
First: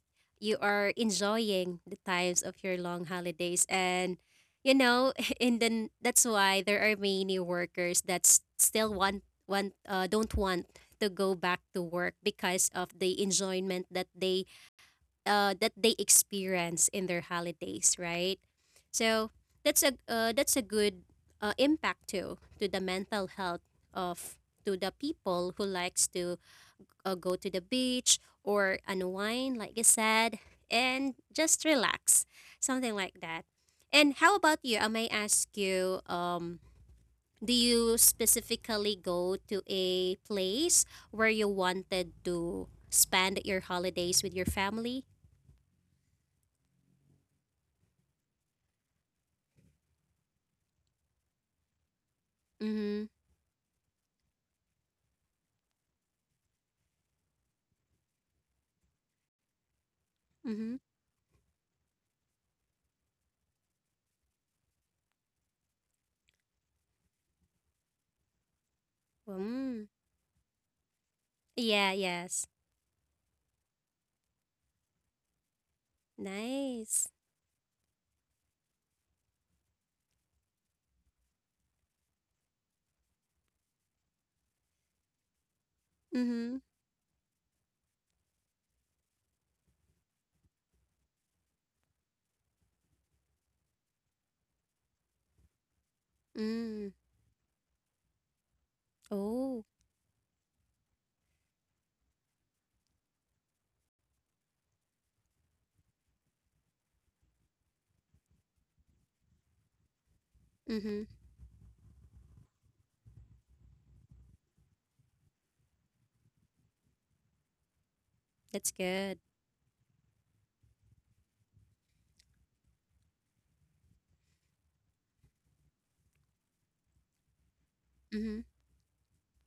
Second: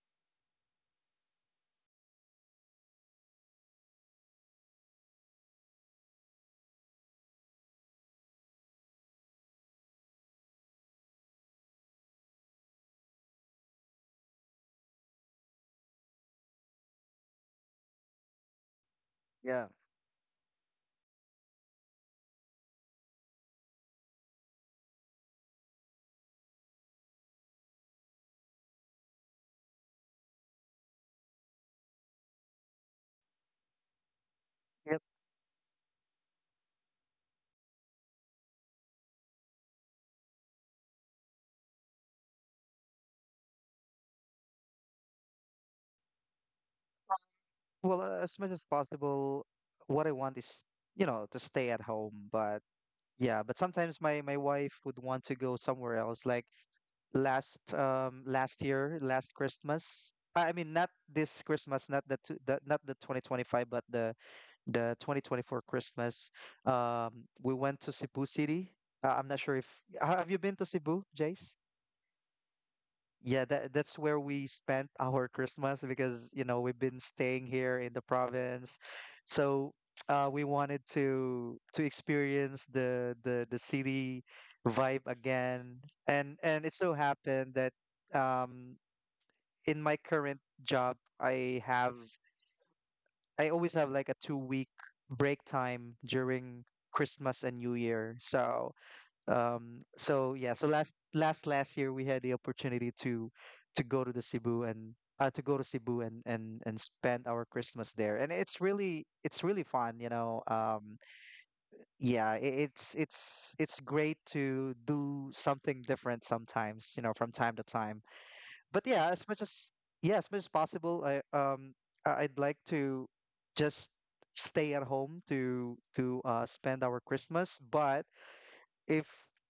[SPEAKER 1] you are enjoying the times of your long holidays, and you know, and then that's why there are many workers that s- still want don't want to go back to work because of the enjoyment that they experience in their holidays, right? So
[SPEAKER 2] Yeah.
[SPEAKER 1] that's a good impact too to the mental health of to the people who likes to go to the beach or unwind, like you said, and just relax, something like that. And how about you? I
[SPEAKER 2] Yep.
[SPEAKER 1] may ask you, do you specifically go to a place where you wanted to spend your holidays with your family?
[SPEAKER 2] Well, as much as possible, what I want is, you know, to stay at home, but
[SPEAKER 1] Mm-hmm.
[SPEAKER 2] yeah, but sometimes my wife would want to go somewhere else. Like last last year, last Christmas. I mean,
[SPEAKER 1] Mhm.
[SPEAKER 2] not this Christmas, not the, not the 2025, but the 2024 Christmas, um, we went to Cebu City. I'm not sure if
[SPEAKER 1] Mm.
[SPEAKER 2] have you been to Cebu, Jace?
[SPEAKER 1] Yeah, yes.
[SPEAKER 2] Yeah, that's where we spent our Christmas because you know we've been
[SPEAKER 1] Nice.
[SPEAKER 2] staying here in the province, so we wanted to experience the city vibe again,
[SPEAKER 1] Mhm.
[SPEAKER 2] and it so happened that um, in my current job I have, I always have like a 2 week break time during
[SPEAKER 1] Mm.
[SPEAKER 2] Christmas and New Year. So
[SPEAKER 1] Oh.
[SPEAKER 2] so yeah, so last year we had the opportunity to go to the Cebu and to go to Cebu and and spend our Christmas there. And it's really fun, you know.
[SPEAKER 1] Mhm.
[SPEAKER 2] Yeah, it's great to do something different sometimes, you know, from time to time.
[SPEAKER 1] That's
[SPEAKER 2] But yeah,
[SPEAKER 1] good.
[SPEAKER 2] as much as yeah, as much as possible, I I'd like to just stay at home to spend our Christmas. But
[SPEAKER 1] Mhm.
[SPEAKER 2] if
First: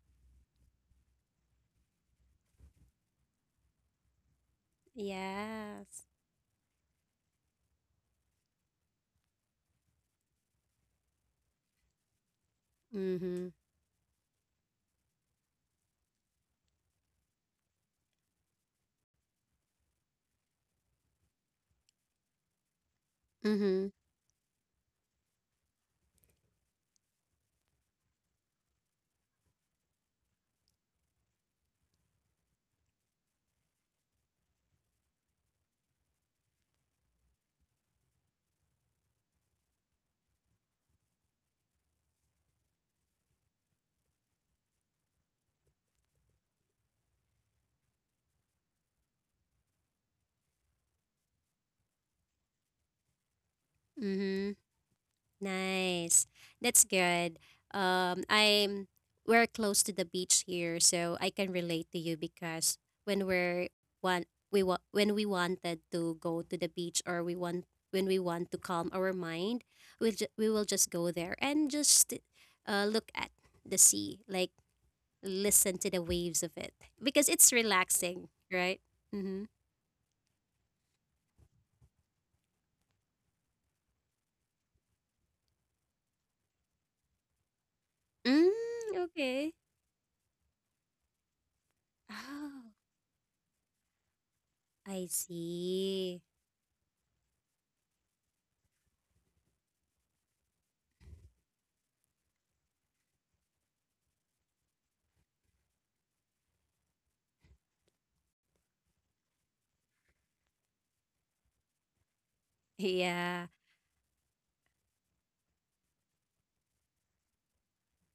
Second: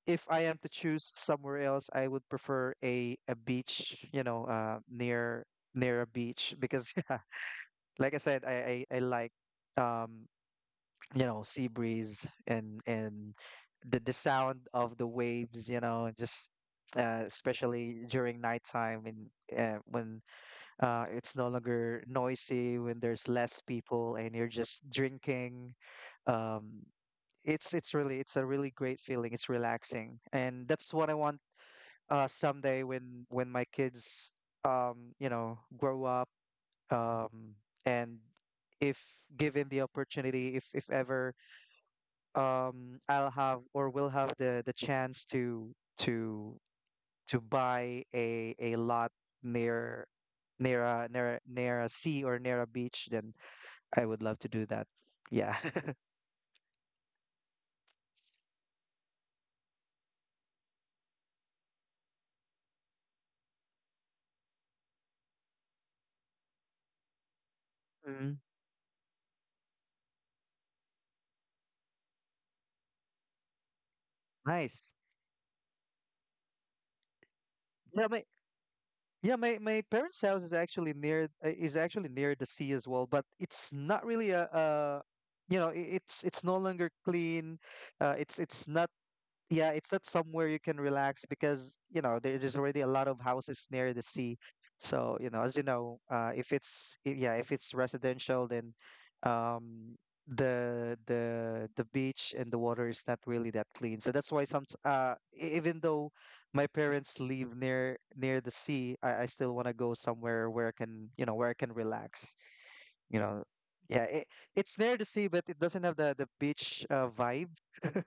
[SPEAKER 2] if I am to choose somewhere else, I would prefer a beach, you know, near
[SPEAKER 1] Yes.
[SPEAKER 2] a beach because yeah, like I said, I like um you know sea breeze and
[SPEAKER 1] Mhm.
[SPEAKER 2] the sound of the waves, you know, just especially during nighttime and when it's no longer noisy when there's less
[SPEAKER 1] Mhm.
[SPEAKER 2] people and you're just drinking. Um, it's a really great feeling. It's relaxing, and that's what I want someday when my kids you know grow up, um, and if given the opportunity, if ever I'll have or will have the chance to to buy a lot near near a sea or near a beach, then I would love to
[SPEAKER 1] Mhm.
[SPEAKER 2] do that. Yeah.
[SPEAKER 1] Nice. That's good. I'm we're close to the beach here, so I can relate to you because when we're one we wa- when we wanted to go to the beach or we want when we
[SPEAKER 2] Mm.
[SPEAKER 1] want to calm our mind, we will just go there and just look at the sea, like
[SPEAKER 2] Nice.
[SPEAKER 1] listen to the waves of it because it's
[SPEAKER 2] Yeah,
[SPEAKER 1] relaxing,
[SPEAKER 2] my
[SPEAKER 1] right?
[SPEAKER 2] yeah,
[SPEAKER 1] Mm-hmm.
[SPEAKER 2] my parents' house is actually near the sea as well, but it's not really a you know, it's no longer clean. It's not,
[SPEAKER 1] Mm, okay.
[SPEAKER 2] yeah, it's not somewhere you can relax because you know there's
[SPEAKER 1] Oh,
[SPEAKER 2] already a lot of houses near the sea.
[SPEAKER 1] I
[SPEAKER 2] So you know, as you know,
[SPEAKER 1] see.
[SPEAKER 2] if it's I- yeah, if it's residential, then um, the beach and the water is not really that clean. So that's why some even though my parents live near the sea, I still want to go somewhere where I can, you know, where I can relax. You
[SPEAKER 1] Yeah.
[SPEAKER 2] know, yeah, it's near the sea, but it doesn't have the beach, vibe.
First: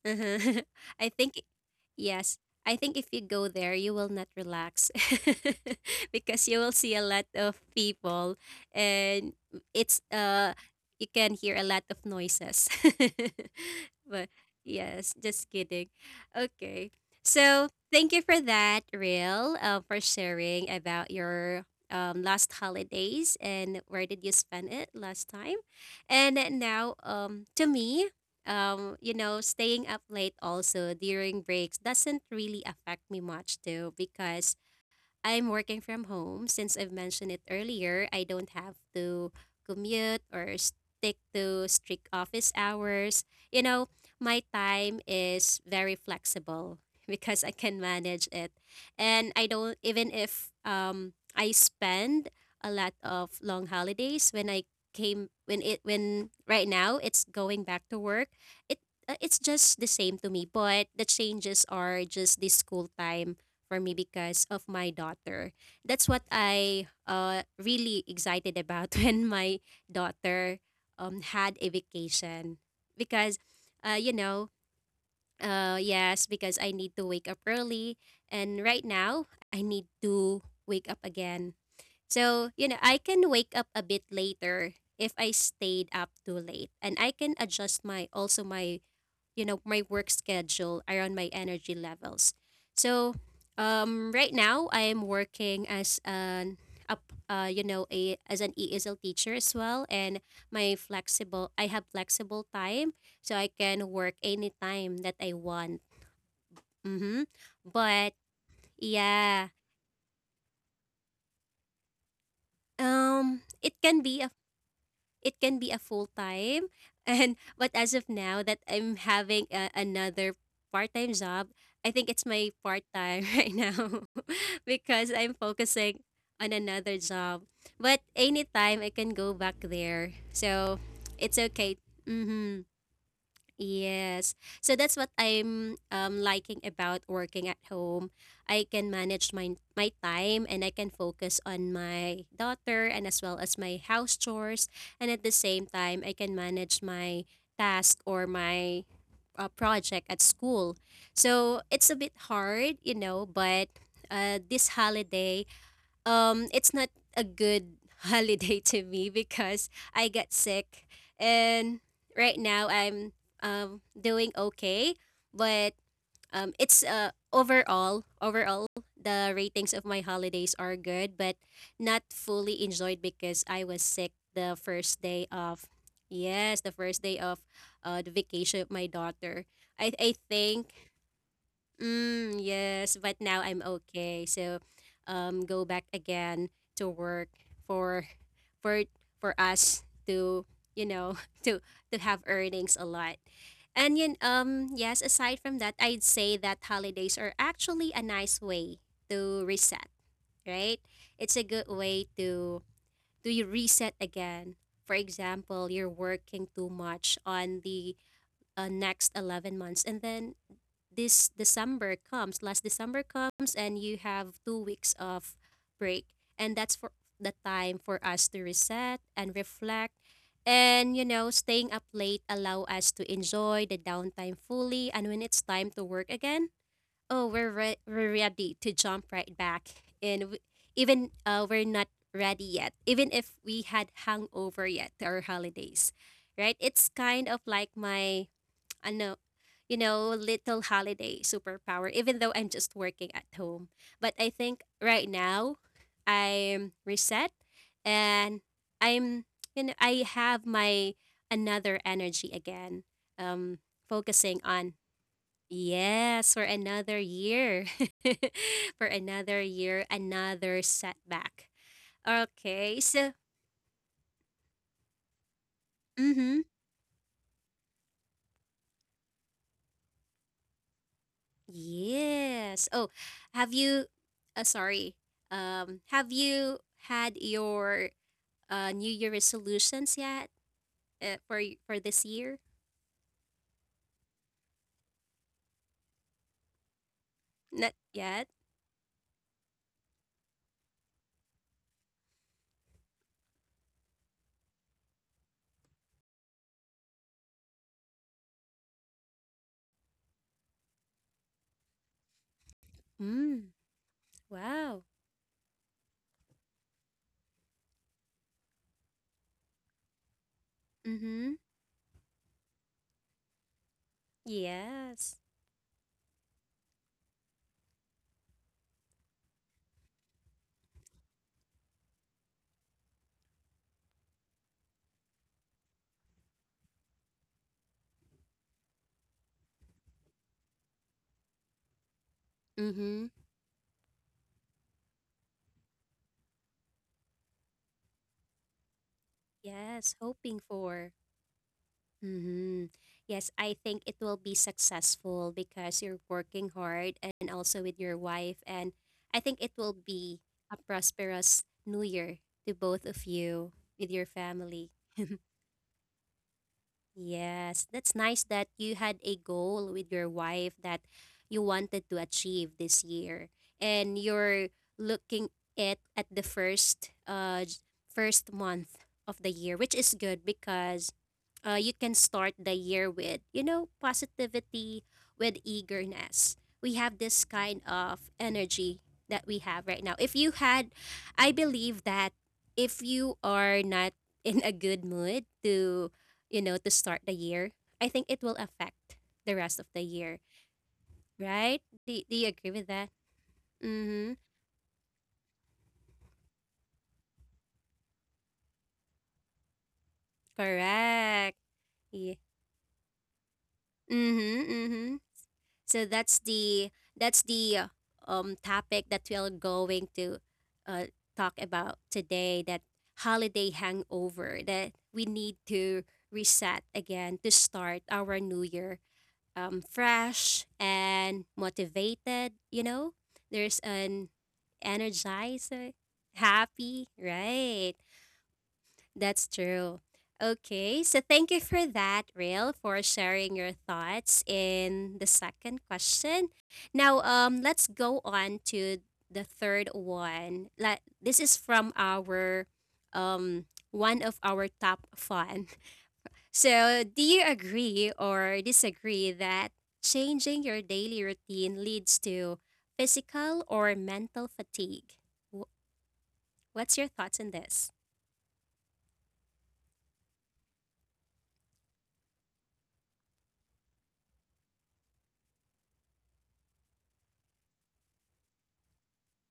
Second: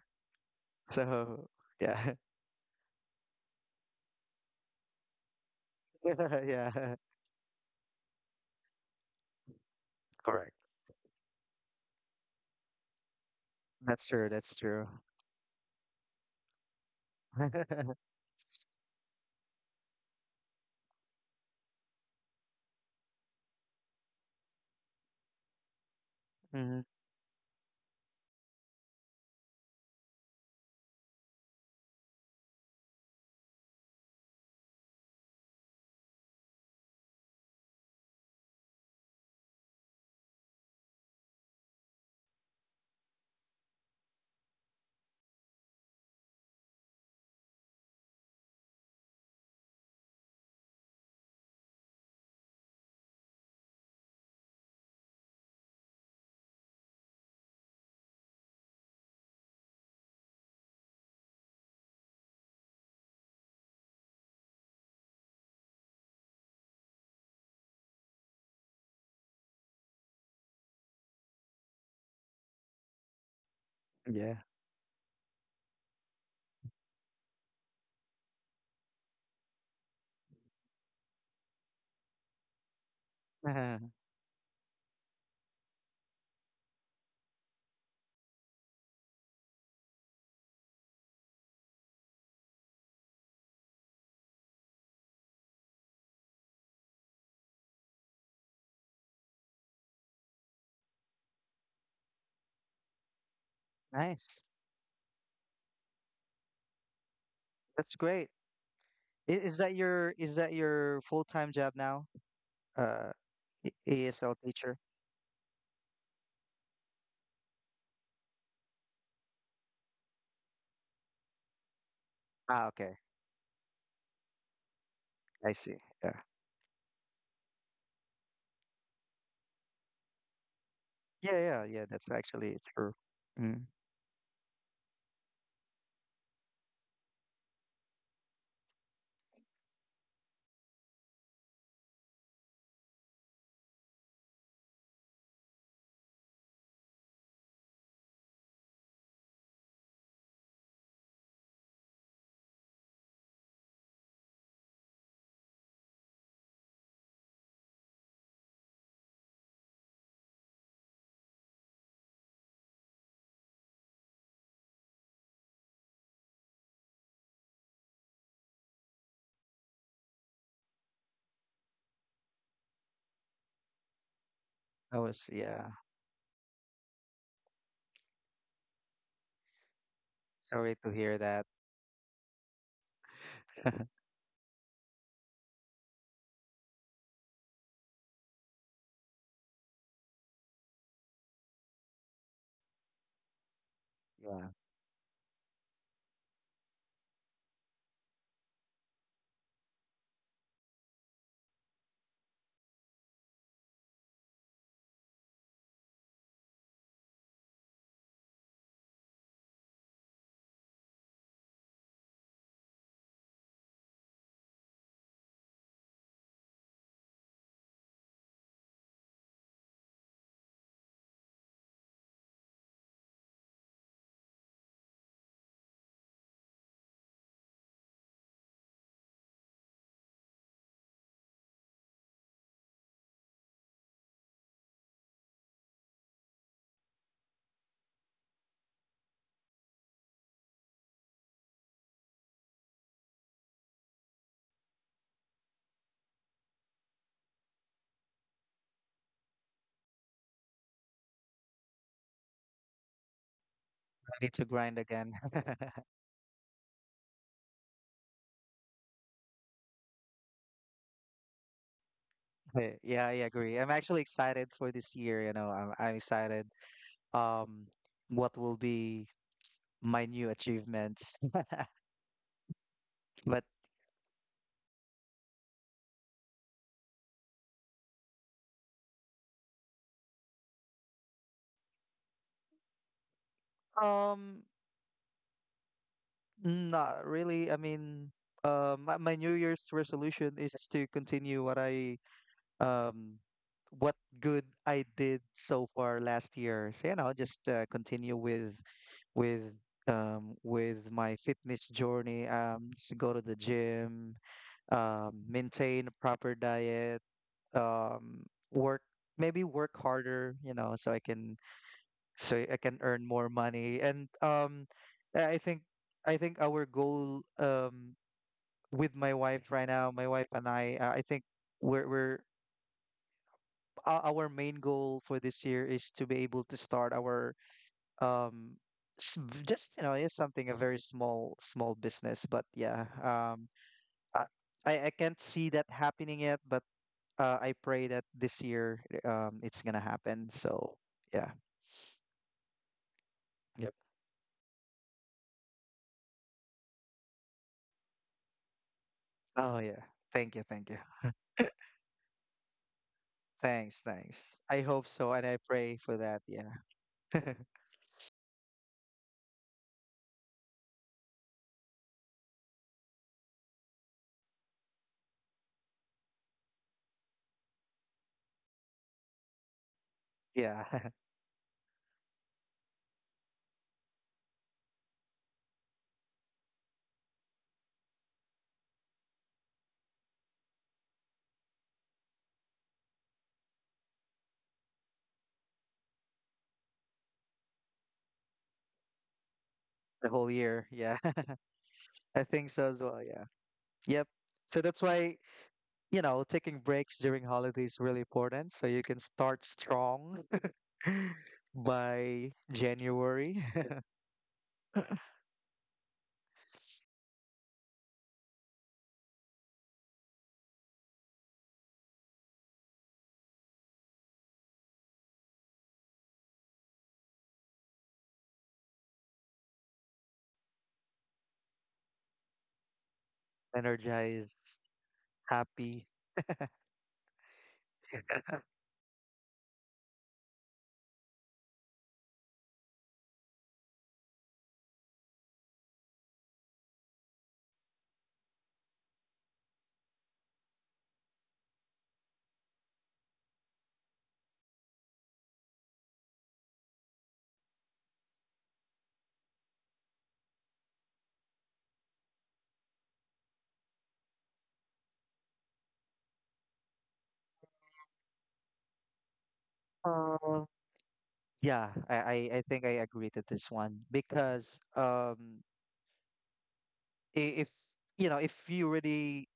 [SPEAKER 1] Uh-huh. I think,
[SPEAKER 2] So yeah.
[SPEAKER 1] yes, I think if you go there, you will not relax because you will
[SPEAKER 2] Yeah.
[SPEAKER 1] see a lot of people and it's,
[SPEAKER 2] Correct.
[SPEAKER 1] you can hear a lot of noises.
[SPEAKER 2] That's true.
[SPEAKER 1] But
[SPEAKER 2] That's true.
[SPEAKER 1] yes, just kidding. Okay. So thank you for that, Real, for sharing about your last holidays and where did you spend it last time. And
[SPEAKER 2] Mhm.
[SPEAKER 1] now, to me, you know, staying up late also during breaks doesn't really affect me much too because I'm working from home. Since I've mentioned it earlier, I don't have to commute or stick to strict office hours. You know, my time is very flexible because I can manage it. And I don't, even if I spend a lot of long holidays when I came when it when right now it's going back to work it it's just the same to me, but the changes are just the school time for me because of my daughter. That's what I really excited about when my daughter had a vacation because, uh, you
[SPEAKER 2] Yeah.
[SPEAKER 1] know, yes, because I need to wake up early, and right now I need to wake up again. So you know, I can wake up a bit later if I stayed up too late, and I can adjust my also my you know my work schedule around my energy levels. So right now I am working as an up you know a as an ESL teacher as well, and my flexible I have flexible time, so I can work
[SPEAKER 2] Nice.
[SPEAKER 1] anytime that I want. Mm-hmm.
[SPEAKER 2] That's
[SPEAKER 1] But
[SPEAKER 2] great.
[SPEAKER 1] yeah,
[SPEAKER 2] Is that your, is that your full-time job now? Uh, E-
[SPEAKER 1] it can be
[SPEAKER 2] ESL teacher?
[SPEAKER 1] a full-time and but as of now that I'm having a, another part-time job, I think it's my
[SPEAKER 2] Ah, okay.
[SPEAKER 1] part-time right now because I'm
[SPEAKER 2] I see.
[SPEAKER 1] focusing
[SPEAKER 2] Yeah.
[SPEAKER 1] on another job. But anytime I can go back there. So it's
[SPEAKER 2] Yeah, yeah,
[SPEAKER 1] okay.
[SPEAKER 2] yeah. That's actually
[SPEAKER 1] Mhm.
[SPEAKER 2] true. Mm.
[SPEAKER 1] Yes. So that's what I'm liking about working at home. I can manage my time, and I can focus on my daughter and as well as my house chores. And at the same time, I can manage my task or my project at school. So it's a bit hard, you know, but this holiday it's not a good holiday to me because I got sick, and right now I'm doing okay, but it's overall the ratings of my holidays are good but not fully enjoyed because I was sick the
[SPEAKER 2] I
[SPEAKER 1] first day
[SPEAKER 2] was,
[SPEAKER 1] of
[SPEAKER 2] yeah.
[SPEAKER 1] yes the first day of the vacation of my daughter, I think.
[SPEAKER 2] Sorry to hear that.
[SPEAKER 1] Mm, yes, but now I'm okay. So, go back again to work for for for us to you know to to have earnings a lot. And yun,
[SPEAKER 2] Yeah. I
[SPEAKER 1] yes. Aside from that, I'd say that holidays are actually a nice way to reset. Right? It's a good way to you reset again. For example, you're working too much on the next 11 months, and then this December comes, last December comes, and you have 2 weeks of break. And that's for the time for us to reset and reflect. And you know, staying up late allow us to enjoy the downtime fully. And when it's time to work again, oh, we're ready to jump right back. And w- even we're not ready yet, even if we had hungover yet to our holidays, right? It's kind of like my I know, you know, little holiday superpower, even though I'm just working at home. But I think right now I'm reset, and I'm, you know, I have my another energy again, um,
[SPEAKER 2] need to
[SPEAKER 1] focusing
[SPEAKER 2] grind
[SPEAKER 1] on,
[SPEAKER 2] again.
[SPEAKER 1] yes, for another year, for another year, another setback.
[SPEAKER 2] Hey,
[SPEAKER 1] Okay,
[SPEAKER 2] yeah, I
[SPEAKER 1] so,
[SPEAKER 2] agree. I'm actually excited for this year, you know. I'm
[SPEAKER 1] mm-hmm.
[SPEAKER 2] excited um what will be my new achievements.
[SPEAKER 1] Yes. Oh,
[SPEAKER 2] But
[SPEAKER 1] have you sorry. Have you had your New Year resolutions yet for this year?
[SPEAKER 2] Um, not really. I
[SPEAKER 1] Not
[SPEAKER 2] mean,
[SPEAKER 1] yet.
[SPEAKER 2] my New Year's resolution is to continue what I um what good I did so far last year. So you know, just continue with with my fitness journey. Just go to the
[SPEAKER 1] Mm.
[SPEAKER 2] gym.
[SPEAKER 1] Wow.
[SPEAKER 2] Maintain a proper diet. Um, work, maybe work harder. You know, so I can
[SPEAKER 1] Mhm.
[SPEAKER 2] earn more money. And um,
[SPEAKER 1] Yes.
[SPEAKER 2] I I think, I think our goal, with my wife right now, my wife and I think we're our main goal for this year is to be able to start our um just you know it's something a very small business, but yeah
[SPEAKER 1] Mhm.
[SPEAKER 2] um i I can't see that happening yet, but I pray that this year it's gonna
[SPEAKER 1] Yes,
[SPEAKER 2] happen.
[SPEAKER 1] hoping
[SPEAKER 2] So
[SPEAKER 1] for.
[SPEAKER 2] yeah.
[SPEAKER 1] Mm-hmm. Yes, I
[SPEAKER 2] Yep.
[SPEAKER 1] think it will be successful because you're working hard and also with your wife. And I think it
[SPEAKER 2] Oh
[SPEAKER 1] will
[SPEAKER 2] yeah,
[SPEAKER 1] be
[SPEAKER 2] thank you
[SPEAKER 1] a
[SPEAKER 2] thank you.
[SPEAKER 1] prosperous new year to both of you
[SPEAKER 2] Thanks,
[SPEAKER 1] with your
[SPEAKER 2] thanks. I
[SPEAKER 1] family.
[SPEAKER 2] hope so, and I pray for that. Yeah,
[SPEAKER 1] Yes, that's nice that you had a goal with your wife that you wanted to achieve this year, and you're looking it at the first month of the year, which is good
[SPEAKER 2] yeah,
[SPEAKER 1] because you can start the year with you know positivity, with eagerness. We have this kind of energy that we have right now. If you had, I believe that if you are not in a good mood to you know, to start the year, I think it will affect the rest of the
[SPEAKER 2] the
[SPEAKER 1] year,
[SPEAKER 2] whole year. Yeah,
[SPEAKER 1] right? Do, do
[SPEAKER 2] I
[SPEAKER 1] you
[SPEAKER 2] think
[SPEAKER 1] agree
[SPEAKER 2] so
[SPEAKER 1] with
[SPEAKER 2] as
[SPEAKER 1] that?
[SPEAKER 2] well. Yeah, yep.
[SPEAKER 1] Mm-hmm.
[SPEAKER 2] So that's why, you know, taking breaks during holidays is really important. So you can start strong
[SPEAKER 1] Correct. Yeah.
[SPEAKER 2] by January.
[SPEAKER 1] Mm-hmm. Mm-hmm. So that's the topic that we are going to uh talk about today. That holiday hangover that we need to reset again to start our new year fresh and motivated, you know? There's an
[SPEAKER 2] Energized,
[SPEAKER 1] energizer,
[SPEAKER 2] happy.
[SPEAKER 1] happy, right? That's true. Okay, so thank you for that, Rail, for sharing your thoughts in the second question. Now, let's go on to the third one. Like, this is from our one of our top fun. So, do you agree or disagree that changing your daily routine leads to physical or mental fatigue? Wh- What's your thoughts on this?
[SPEAKER 2] Uh, yeah, I I think I agree to this one because if, you know, if you really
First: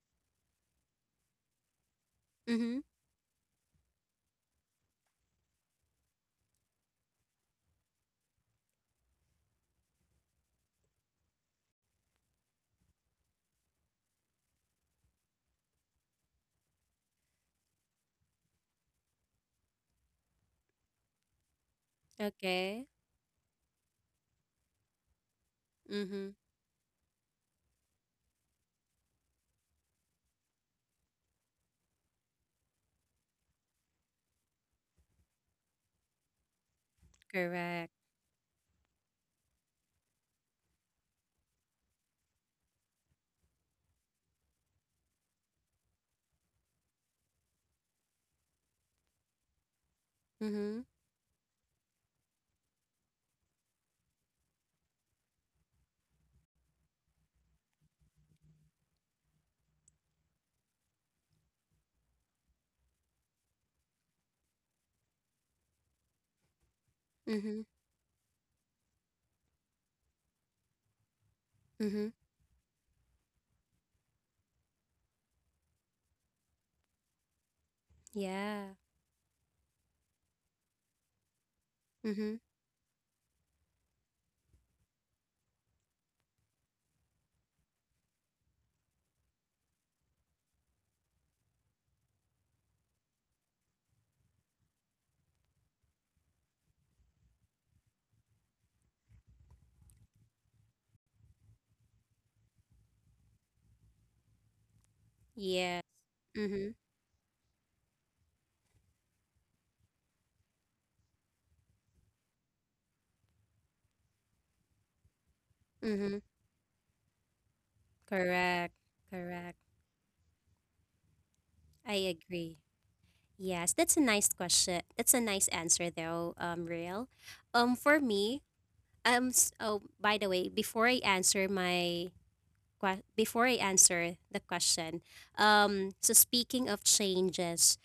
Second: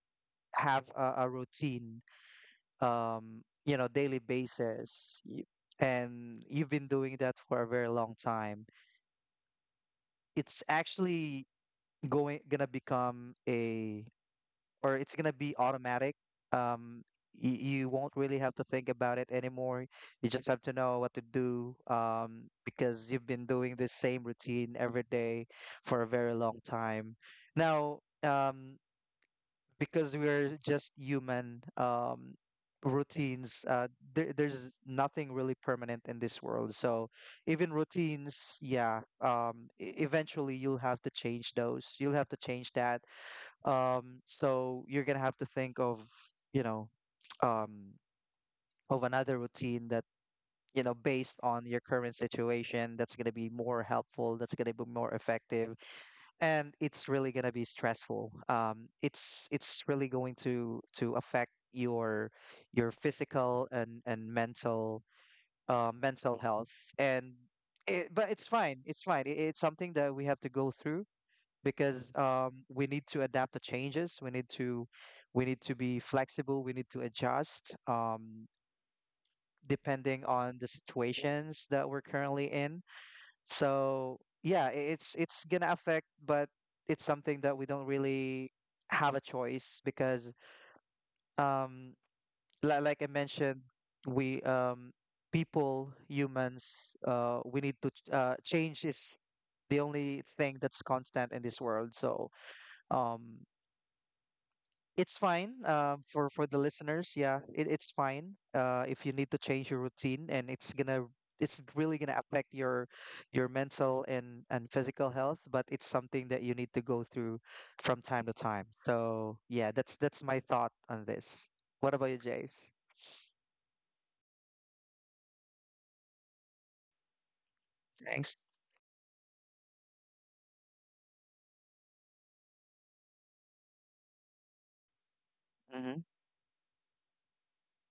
[SPEAKER 2] have a routine,
[SPEAKER 1] Mm-hmm.
[SPEAKER 2] you know, daily basis, and you've been doing that for a very long time, it's actually going gonna become or it's gonna be automatic. Um, you won't really have to think about it anymore. You just have to know what to do,
[SPEAKER 1] Okay.
[SPEAKER 2] because you've been doing this same routine every day for a
[SPEAKER 1] Mm-hmm.
[SPEAKER 2] very long time. Now, because we're just human, routines, there's nothing really permanent in this world, so even
[SPEAKER 1] Correct.
[SPEAKER 2] routines, yeah, eventually you'll have to change those, you'll have to change that. So you're gonna have to think of, you know, um, of another routine that,
[SPEAKER 1] Mm-hmm.
[SPEAKER 2] you know, based on your current situation, that's gonna be more helpful, that's gonna be more effective. And it's really going to be stressful, it's really going to affect your physical and mental, mental health. And
[SPEAKER 1] Mm-hmm.
[SPEAKER 2] it, but it's fine, it's fine, it's something that we have to go through
[SPEAKER 1] Mm-hmm.
[SPEAKER 2] because we need to adapt to changes, we need to be flexible, we need to adjust,
[SPEAKER 1] Yeah.
[SPEAKER 2] depending on the situations that we're
[SPEAKER 1] Mm-hmm.
[SPEAKER 2] currently in. So yeah, it's gonna affect, but it's something that we don't really have a choice, because um like I mentioned, we people, humans, we need to change — is the only thing that's constant in this world. So um it's fine,
[SPEAKER 1] Yeah.
[SPEAKER 2] for the
[SPEAKER 1] Mm-hmm.
[SPEAKER 2] listeners. Yeah, it, it's fine, if you need to change your routine, and it's gonna it's really gonna affect your mental and physical health. But it's
[SPEAKER 1] Mm-hmm.
[SPEAKER 2] something that you need to go through from time to time.
[SPEAKER 1] Correct.
[SPEAKER 2] So
[SPEAKER 1] Correct.
[SPEAKER 2] yeah, that's my thought on this. What
[SPEAKER 1] I
[SPEAKER 2] about you,
[SPEAKER 1] agree.
[SPEAKER 2] Jace?
[SPEAKER 1] Yes, that's a nice question. That's a nice answer though, Real. For
[SPEAKER 2] Thanks.
[SPEAKER 1] me, Oh, by the way, before I answer before I answer the question,
[SPEAKER 2] Hmm.
[SPEAKER 1] So speaking of changes,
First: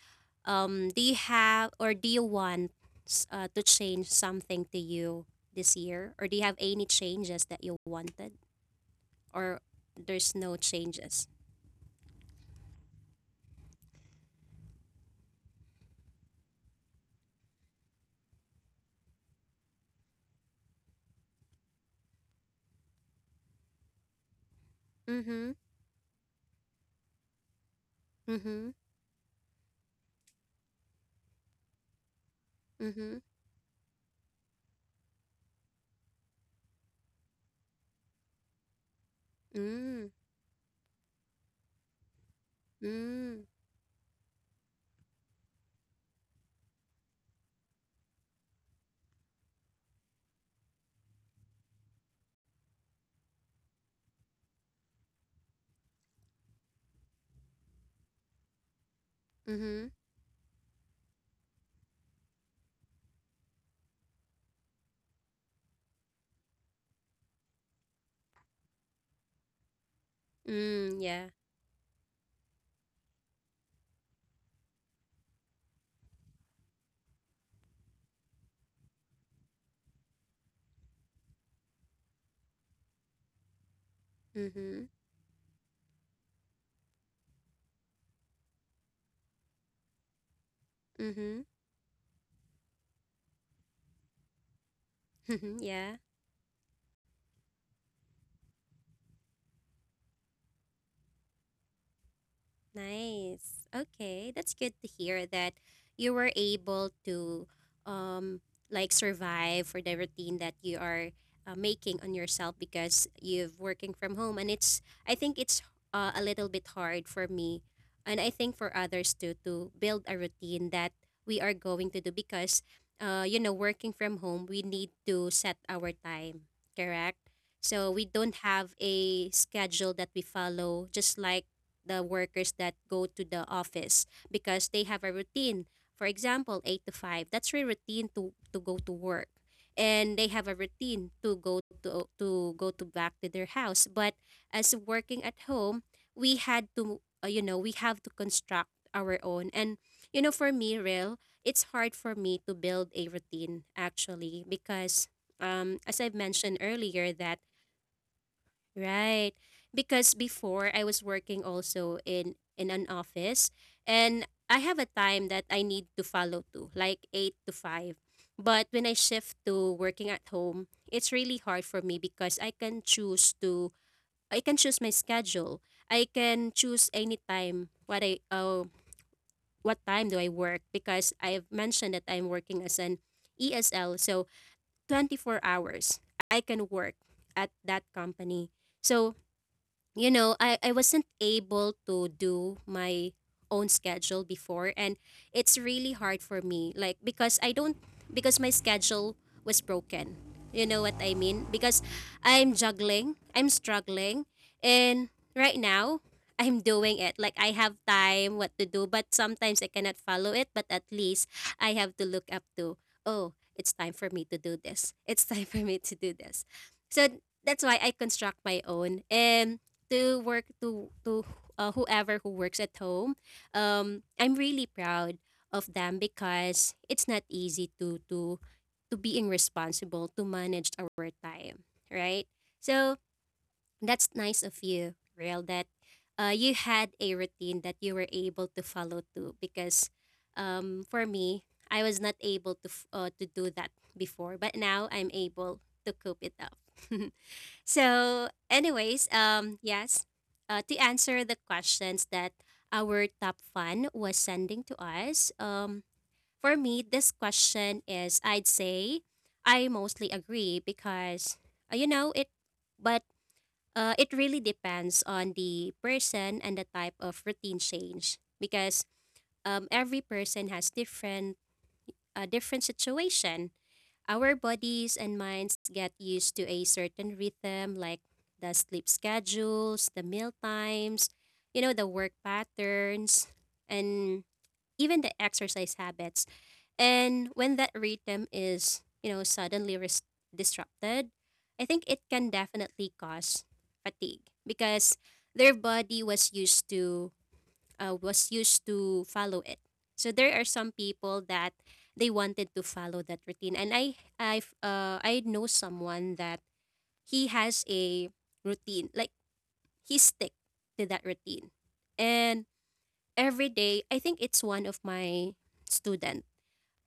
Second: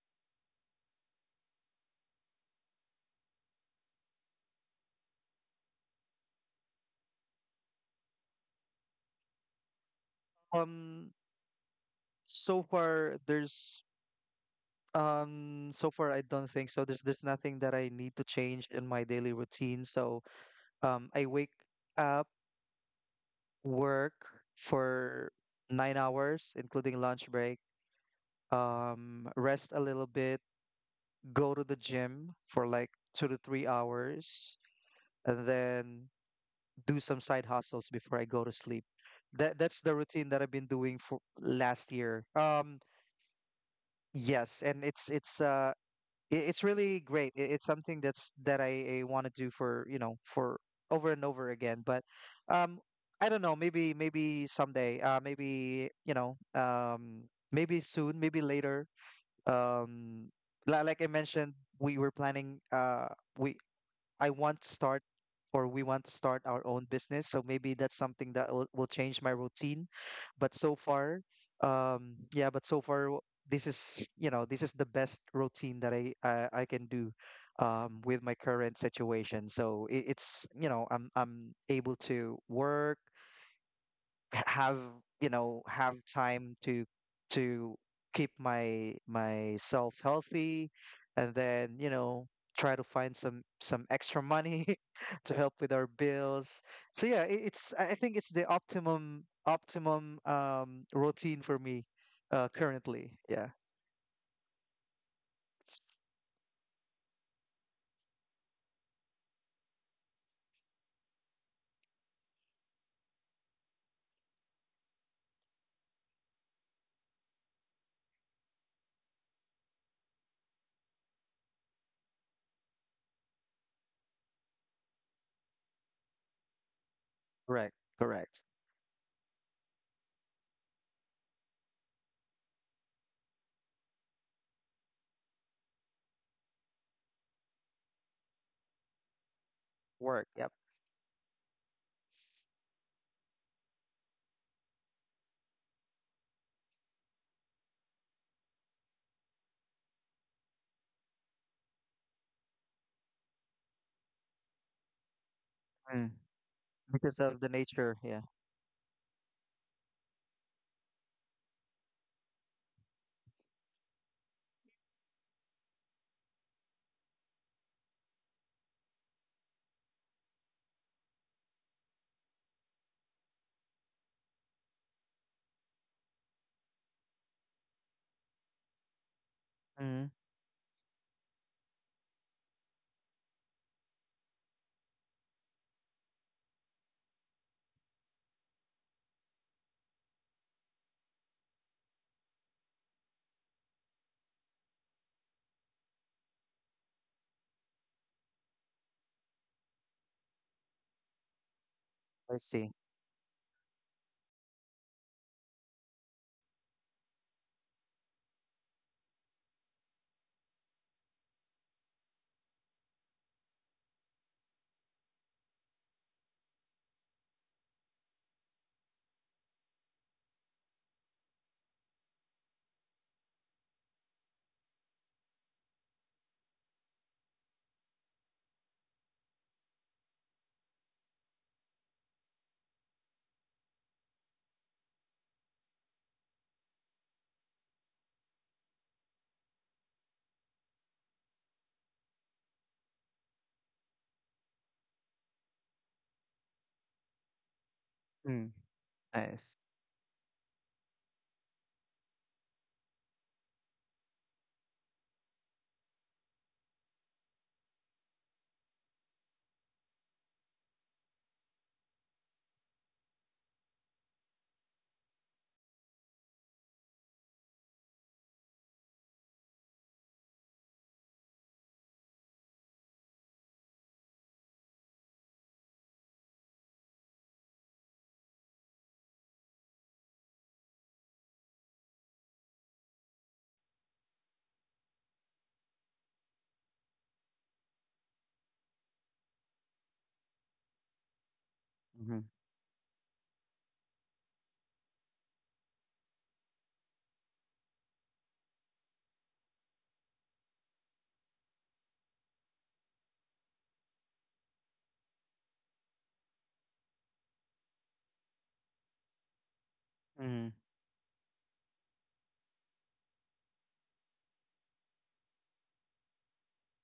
[SPEAKER 1] do you have or do you want to change something to you this year, or do you have any changes that you wanted, or there's no
[SPEAKER 2] Um,
[SPEAKER 1] changes?
[SPEAKER 2] so far there's so far I don't think so. There's nothing that I need to change in my daily routine. So I wake up, work for
[SPEAKER 1] Mm-hmm.
[SPEAKER 2] 9 hours, including lunch break,
[SPEAKER 1] Mm-hmm.
[SPEAKER 2] rest a little bit, go to the gym for like
[SPEAKER 1] Mm-hmm.
[SPEAKER 2] 2 to 3 hours, and then do some side hustles before I go to sleep. That that's the
[SPEAKER 1] Mm.
[SPEAKER 2] routine that I've been doing for last year.
[SPEAKER 1] Mm.
[SPEAKER 2] Yes, and it's it's it's really great. It's something that's that I want to do for, you know, for over and over again. But um, I don't know. Maybe maybe someday. Maybe you know. Maybe soon. Maybe later.
[SPEAKER 1] Mm-hmm.
[SPEAKER 2] Um, like I mentioned, we were planning. We, I want to start or we want to start our own business. So maybe that's something that will change my routine. But so
[SPEAKER 1] Mm.
[SPEAKER 2] far,
[SPEAKER 1] Yeah.
[SPEAKER 2] yeah, but so far, this is, you know, this is the best routine that I can do, with my current situation. So it, it's, you know, I'm able to work,
[SPEAKER 1] Mm-hmm.
[SPEAKER 2] have, you know, have time to keep my myself healthy, and
[SPEAKER 1] Mm-hmm.
[SPEAKER 2] then, you know, try to find some extra money to help with our
[SPEAKER 1] yeah.
[SPEAKER 2] bills. So yeah, it's, I think it's the optimum routine for me currently. Yeah.
[SPEAKER 1] Nice. Okay, that's good to hear that you were able to um like survive for the routine that you are making on yourself, because you've working from home and it's I think it's a little bit hard for me, and I think for others too, to build a routine that we are going to do because you know working from home we need to set our time, correct?
[SPEAKER 2] Correct.
[SPEAKER 1] So we don't
[SPEAKER 2] Correct.
[SPEAKER 1] have a schedule that we follow just like the workers that go to the office because they have a routine. For example, 8 to 5, that's their routine to go to work. And they
[SPEAKER 2] Work,
[SPEAKER 1] have
[SPEAKER 2] yep.
[SPEAKER 1] a routine to go to back to their house. But as working at home, we had to, you know, we have to construct our own. And, you know, for me, Real, it's hard for me to build a routine actually because as I've
[SPEAKER 2] Mm.
[SPEAKER 1] mentioned earlier
[SPEAKER 2] Because
[SPEAKER 1] that
[SPEAKER 2] of the nature, yeah.
[SPEAKER 1] Right. Because before I was working also in an office, and I have a time that I need to follow to, like 8 to 5. But when I shift to working at home, it's really hard for me because I can choose my schedule. I can choose any time what time
[SPEAKER 2] Mm.
[SPEAKER 1] do I work because I've mentioned that I'm working as an ESL, so 24 hours I can work at that company. So you know, I wasn't able to do my own schedule before, and it's really hard for me like because I don't because my schedule was broken. You know what I mean? Because
[SPEAKER 2] I
[SPEAKER 1] I'm
[SPEAKER 2] see.
[SPEAKER 1] juggling, I'm struggling and right now I'm doing it. Like, I have time what to do, but sometimes I cannot follow it, but at least I have to look up to, oh, it's time for me to do this. It's time for me to do this. So that's why I construct my own. And to work to whoever who works at home, I'm really proud of them because it's not easy to being responsible to manage our time, right? So that's nice of you, Real, that you had a routine that you were able to follow too. Because for me, I was not able to to do that before, but now I'm able to cope it up. So,
[SPEAKER 2] Mm.
[SPEAKER 1] anyways,
[SPEAKER 2] Nice.
[SPEAKER 1] yes, to answer the questions that our top fan was sending to us, for me, this question is, I'd say, I mostly agree because, uh, you know, it, but it really depends on the person and the type of routine change. Because every person has different, different situation. Our bodies and minds get used to a certain rhythm, like the sleep schedules, the meal times, you know, the work patterns, and even the exercise habits. And when that rhythm is, you know, suddenly disrupted, I think it
[SPEAKER 2] Mm-hmm.
[SPEAKER 1] can definitely cause fatigue, because their body was used to follow it. So there are some people that they wanted to follow that routine, and I know someone that he has a routine, like he stick
[SPEAKER 2] Mm-hmm.
[SPEAKER 1] to that routine. And every day, I think it's one of my student,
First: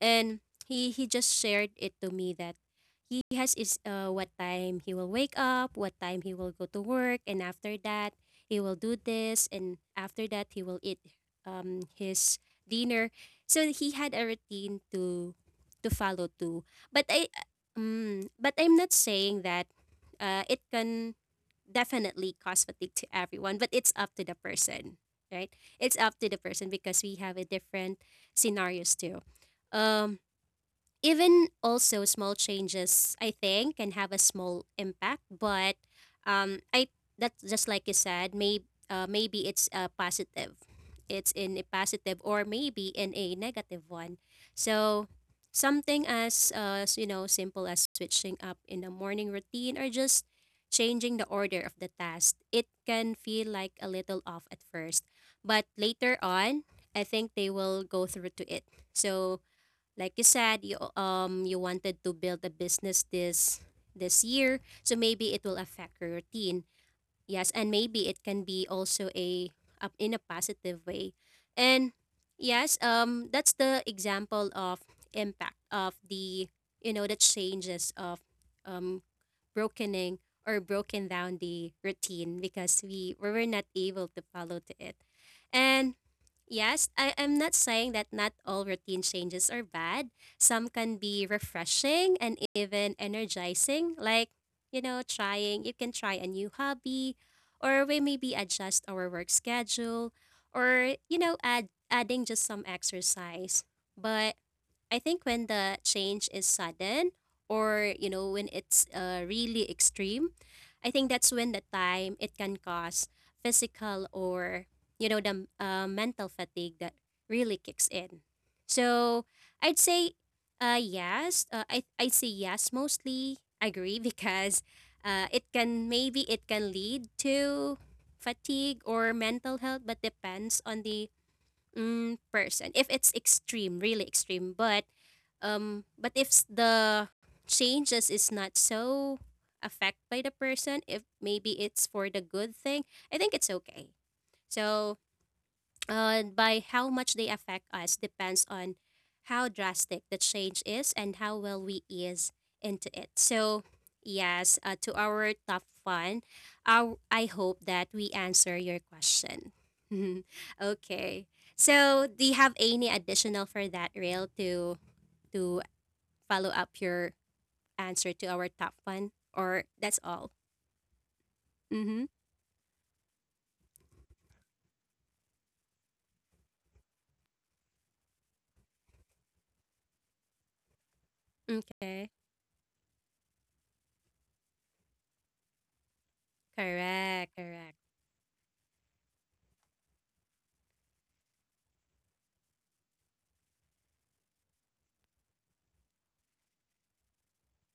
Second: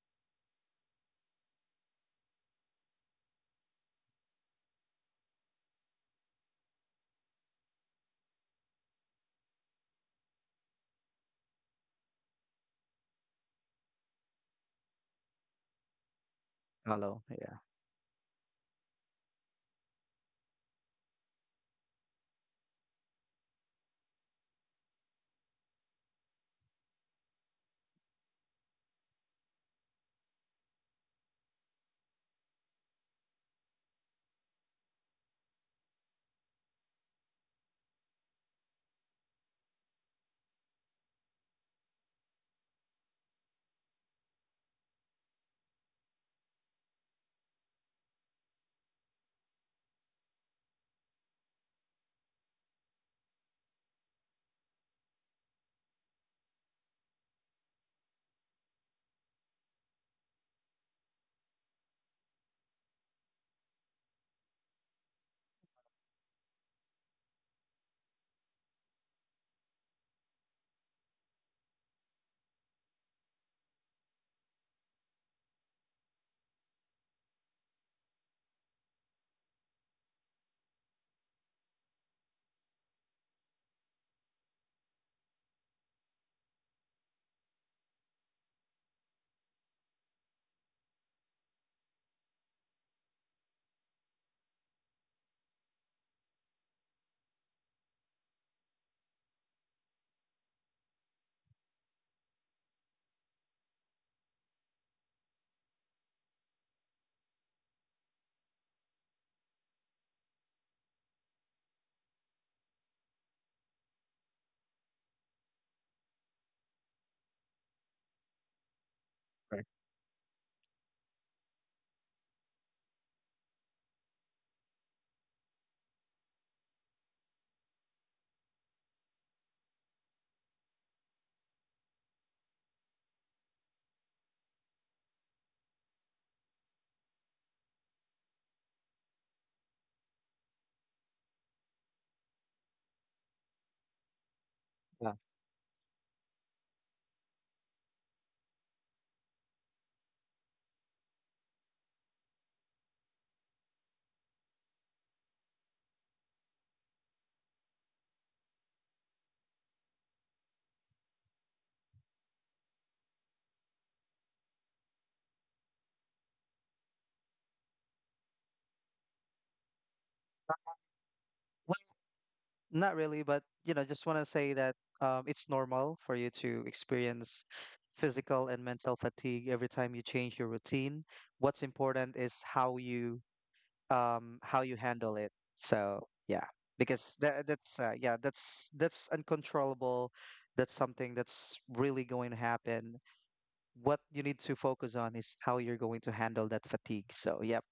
[SPEAKER 1] and he just shared it to me that he has is what time he will wake up, what time he will go to work, and after that he will do this, and after that he will eat his dinner. So he had a routine to follow too. But I
[SPEAKER 2] Hello. Yeah,
[SPEAKER 1] but I'm not saying that it can definitely cause fatigue to everyone, but it's up to the person, right? It's up to the person, because we have a different scenarios too. Um, Even also small changes, I think, can have a small impact. But I that's just like you said, may maybe it's a positive, it's in a positive or maybe in a negative one. So, something as you know, simple as switching up in the morning routine or just changing the order of the task, it can feel like a little off at first, but later on I think they will go through to it. So, like you said, you wanted to build a business this year, so maybe it will affect your routine. Yes, and maybe it can be also a up in a positive way. And yes, that's the example of impact of the, you know, the changes of um brokening or broken down the routine, because we were not able to follow to it. And yes, I'm not saying that not all routine changes are bad. Some can be refreshing and even energizing, like, you know, trying, you can try a new hobby, or we maybe adjust our work schedule, or, you know, adding just some exercise. But I think when the change is sudden, or, you know, when it's really extreme, I think that's when the time it can cause physical or, you know, the mental fatigue that really kicks in. So
[SPEAKER 2] correct.
[SPEAKER 1] I'd say, yes. I say yes, mostly agree, because, it can, maybe it can lead to fatigue or mental health, but depends on the, person. If it's extreme, really extreme. But but if the changes is not so affect by the person, if maybe it's for the good thing, I think it's okay. So
[SPEAKER 2] Yeah,
[SPEAKER 1] by how much they affect us depends on how drastic the change is and how well we ease into it. So, yes, to our top fun, our, I hope that we answer your question. Okay. So, do you have any additional for that, Rail, to follow up your answer to our top fun, or that's all? Mm-hmm.
[SPEAKER 2] not really, but you know, just want to say that it's normal for you to experience physical and mental fatigue every time you change your routine. What's
[SPEAKER 1] Okay.
[SPEAKER 2] important is how you handle it. So yeah, because
[SPEAKER 1] Correct.
[SPEAKER 2] that
[SPEAKER 1] Correct.
[SPEAKER 2] that's uh, yeah that's that's uncontrollable. That's something that's really going to happen. What you need to focus on is how you're going to handle that fatigue. So yep,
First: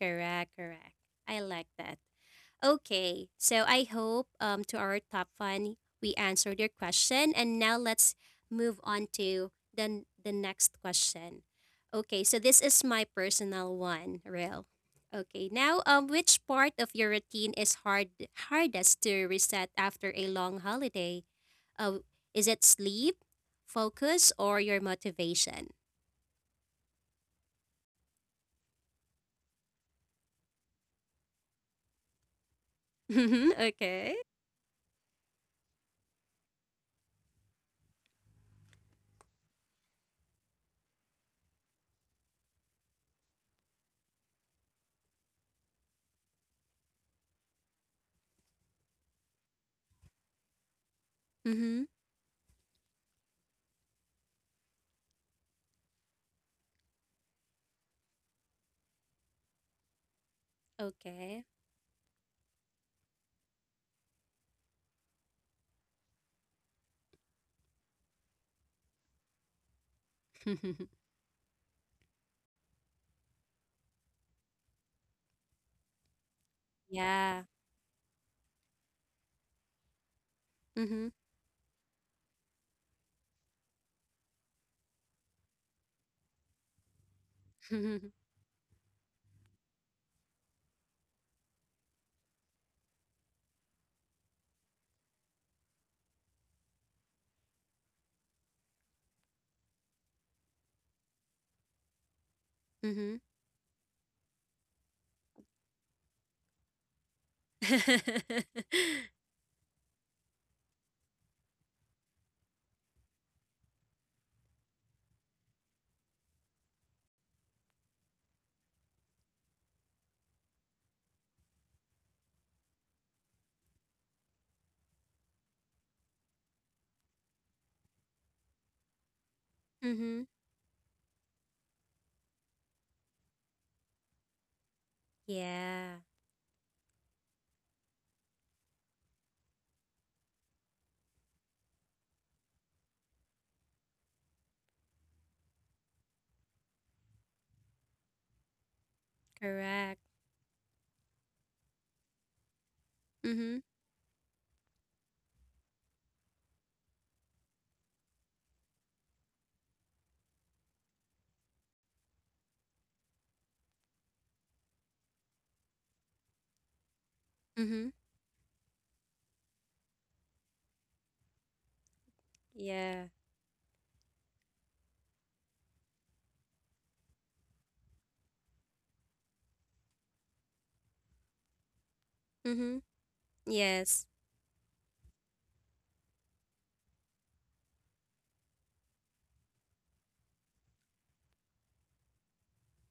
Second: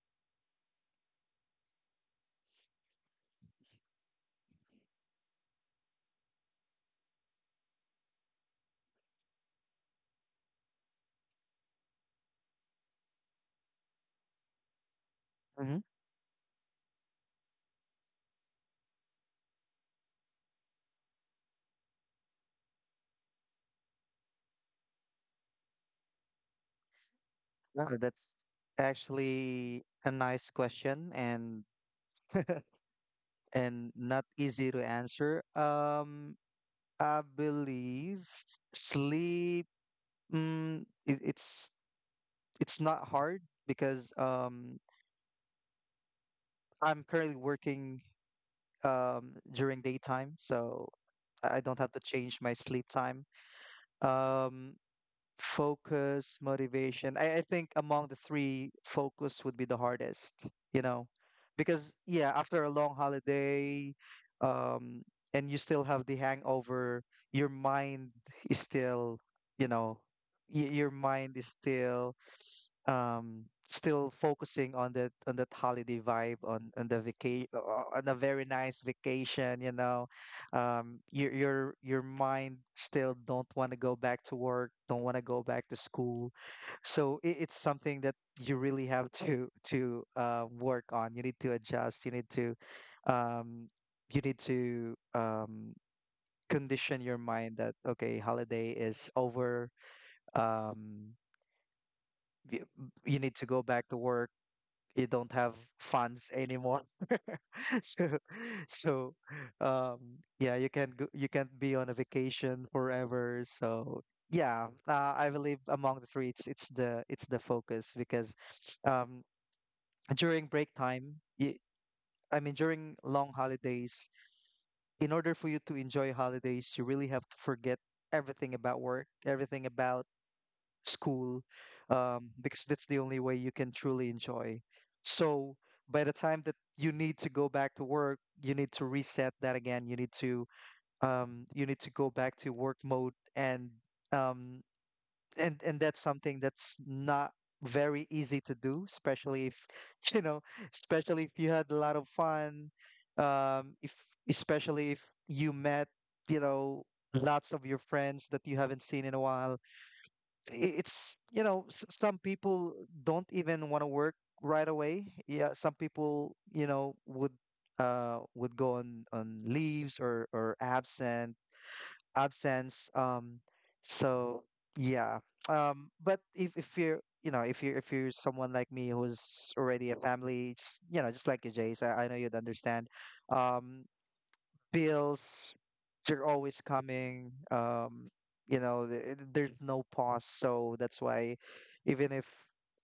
[SPEAKER 1] Correct. Correct. I like that. Okay, so I hope, to our top one, we answered your question, and now let's move on to the the next question. Okay, so this is my personal one, Real. Okay,
[SPEAKER 2] hmm,
[SPEAKER 1] now, which part of your routine is hard, hardest to reset after a long holiday? Uh, is it sleep, focus, or your motivation?
[SPEAKER 2] that's actually a nice question and
[SPEAKER 1] Mm-hmm, okay.
[SPEAKER 2] not easy to answer. I believe sleep. Mm, it, it's it's not hard because I'm currently working during daytime, so I don't
[SPEAKER 1] Mm-hmm,
[SPEAKER 2] have to change my sleep time. Um, focus, motivation. I think among the three, focus would be the hardest, you know,
[SPEAKER 1] okay.
[SPEAKER 2] because yeah, after a long holiday, um, and you still have the hangover, your mind is still, you know, your mind is still still focusing on that, on that holiday vibe, on the vacation,
[SPEAKER 1] Yeah.
[SPEAKER 2] on a very nice vacation, you know. um
[SPEAKER 1] Mm-hmm.
[SPEAKER 2] your your your mind still don't want to go back to work, don't want to go back to school. So it's something that you really have to work on. You need to adjust, um you need to condition your mind that okay, holiday is over. um y-
[SPEAKER 1] Mm-hmm.
[SPEAKER 2] you need to go back to work. You don't have funds anymore. So, so, um, yeah, you can't be on a vacation forever. So yeah, I believe among the three, it's the focus because, um, during break time, y I mean during long holidays, in order for you to enjoy holidays, you really have to forget everything about work, everything about
[SPEAKER 1] Mhm.
[SPEAKER 2] school, because that's the only way you can truly enjoy. So
[SPEAKER 1] Yeah.
[SPEAKER 2] by the time that you need to go back to work, you need to reset that again. You need to go back to work mode, and um, and that's something that's not very easy to do, especially if
[SPEAKER 1] Correct.
[SPEAKER 2] you know, especially if you had a lot of fun,
[SPEAKER 1] Mhm.
[SPEAKER 2] if especially if you met, you know, lots of your friends that you haven't seen in a while. It's you know, some people don't even want to work right away. Yeah, some people, you know,
[SPEAKER 1] Mhm.
[SPEAKER 2] would go on leaves, or absent, absence.
[SPEAKER 1] Yeah.
[SPEAKER 2] So yeah, um, but if you're, you know, if you're someone like me who's already a family, just, you know, just like you, Jace, I know you'd
[SPEAKER 1] Mhm.
[SPEAKER 2] understand. Um,
[SPEAKER 1] Yes.
[SPEAKER 2] bills, they're always coming. Um, you know, there's no pause, so that's why even if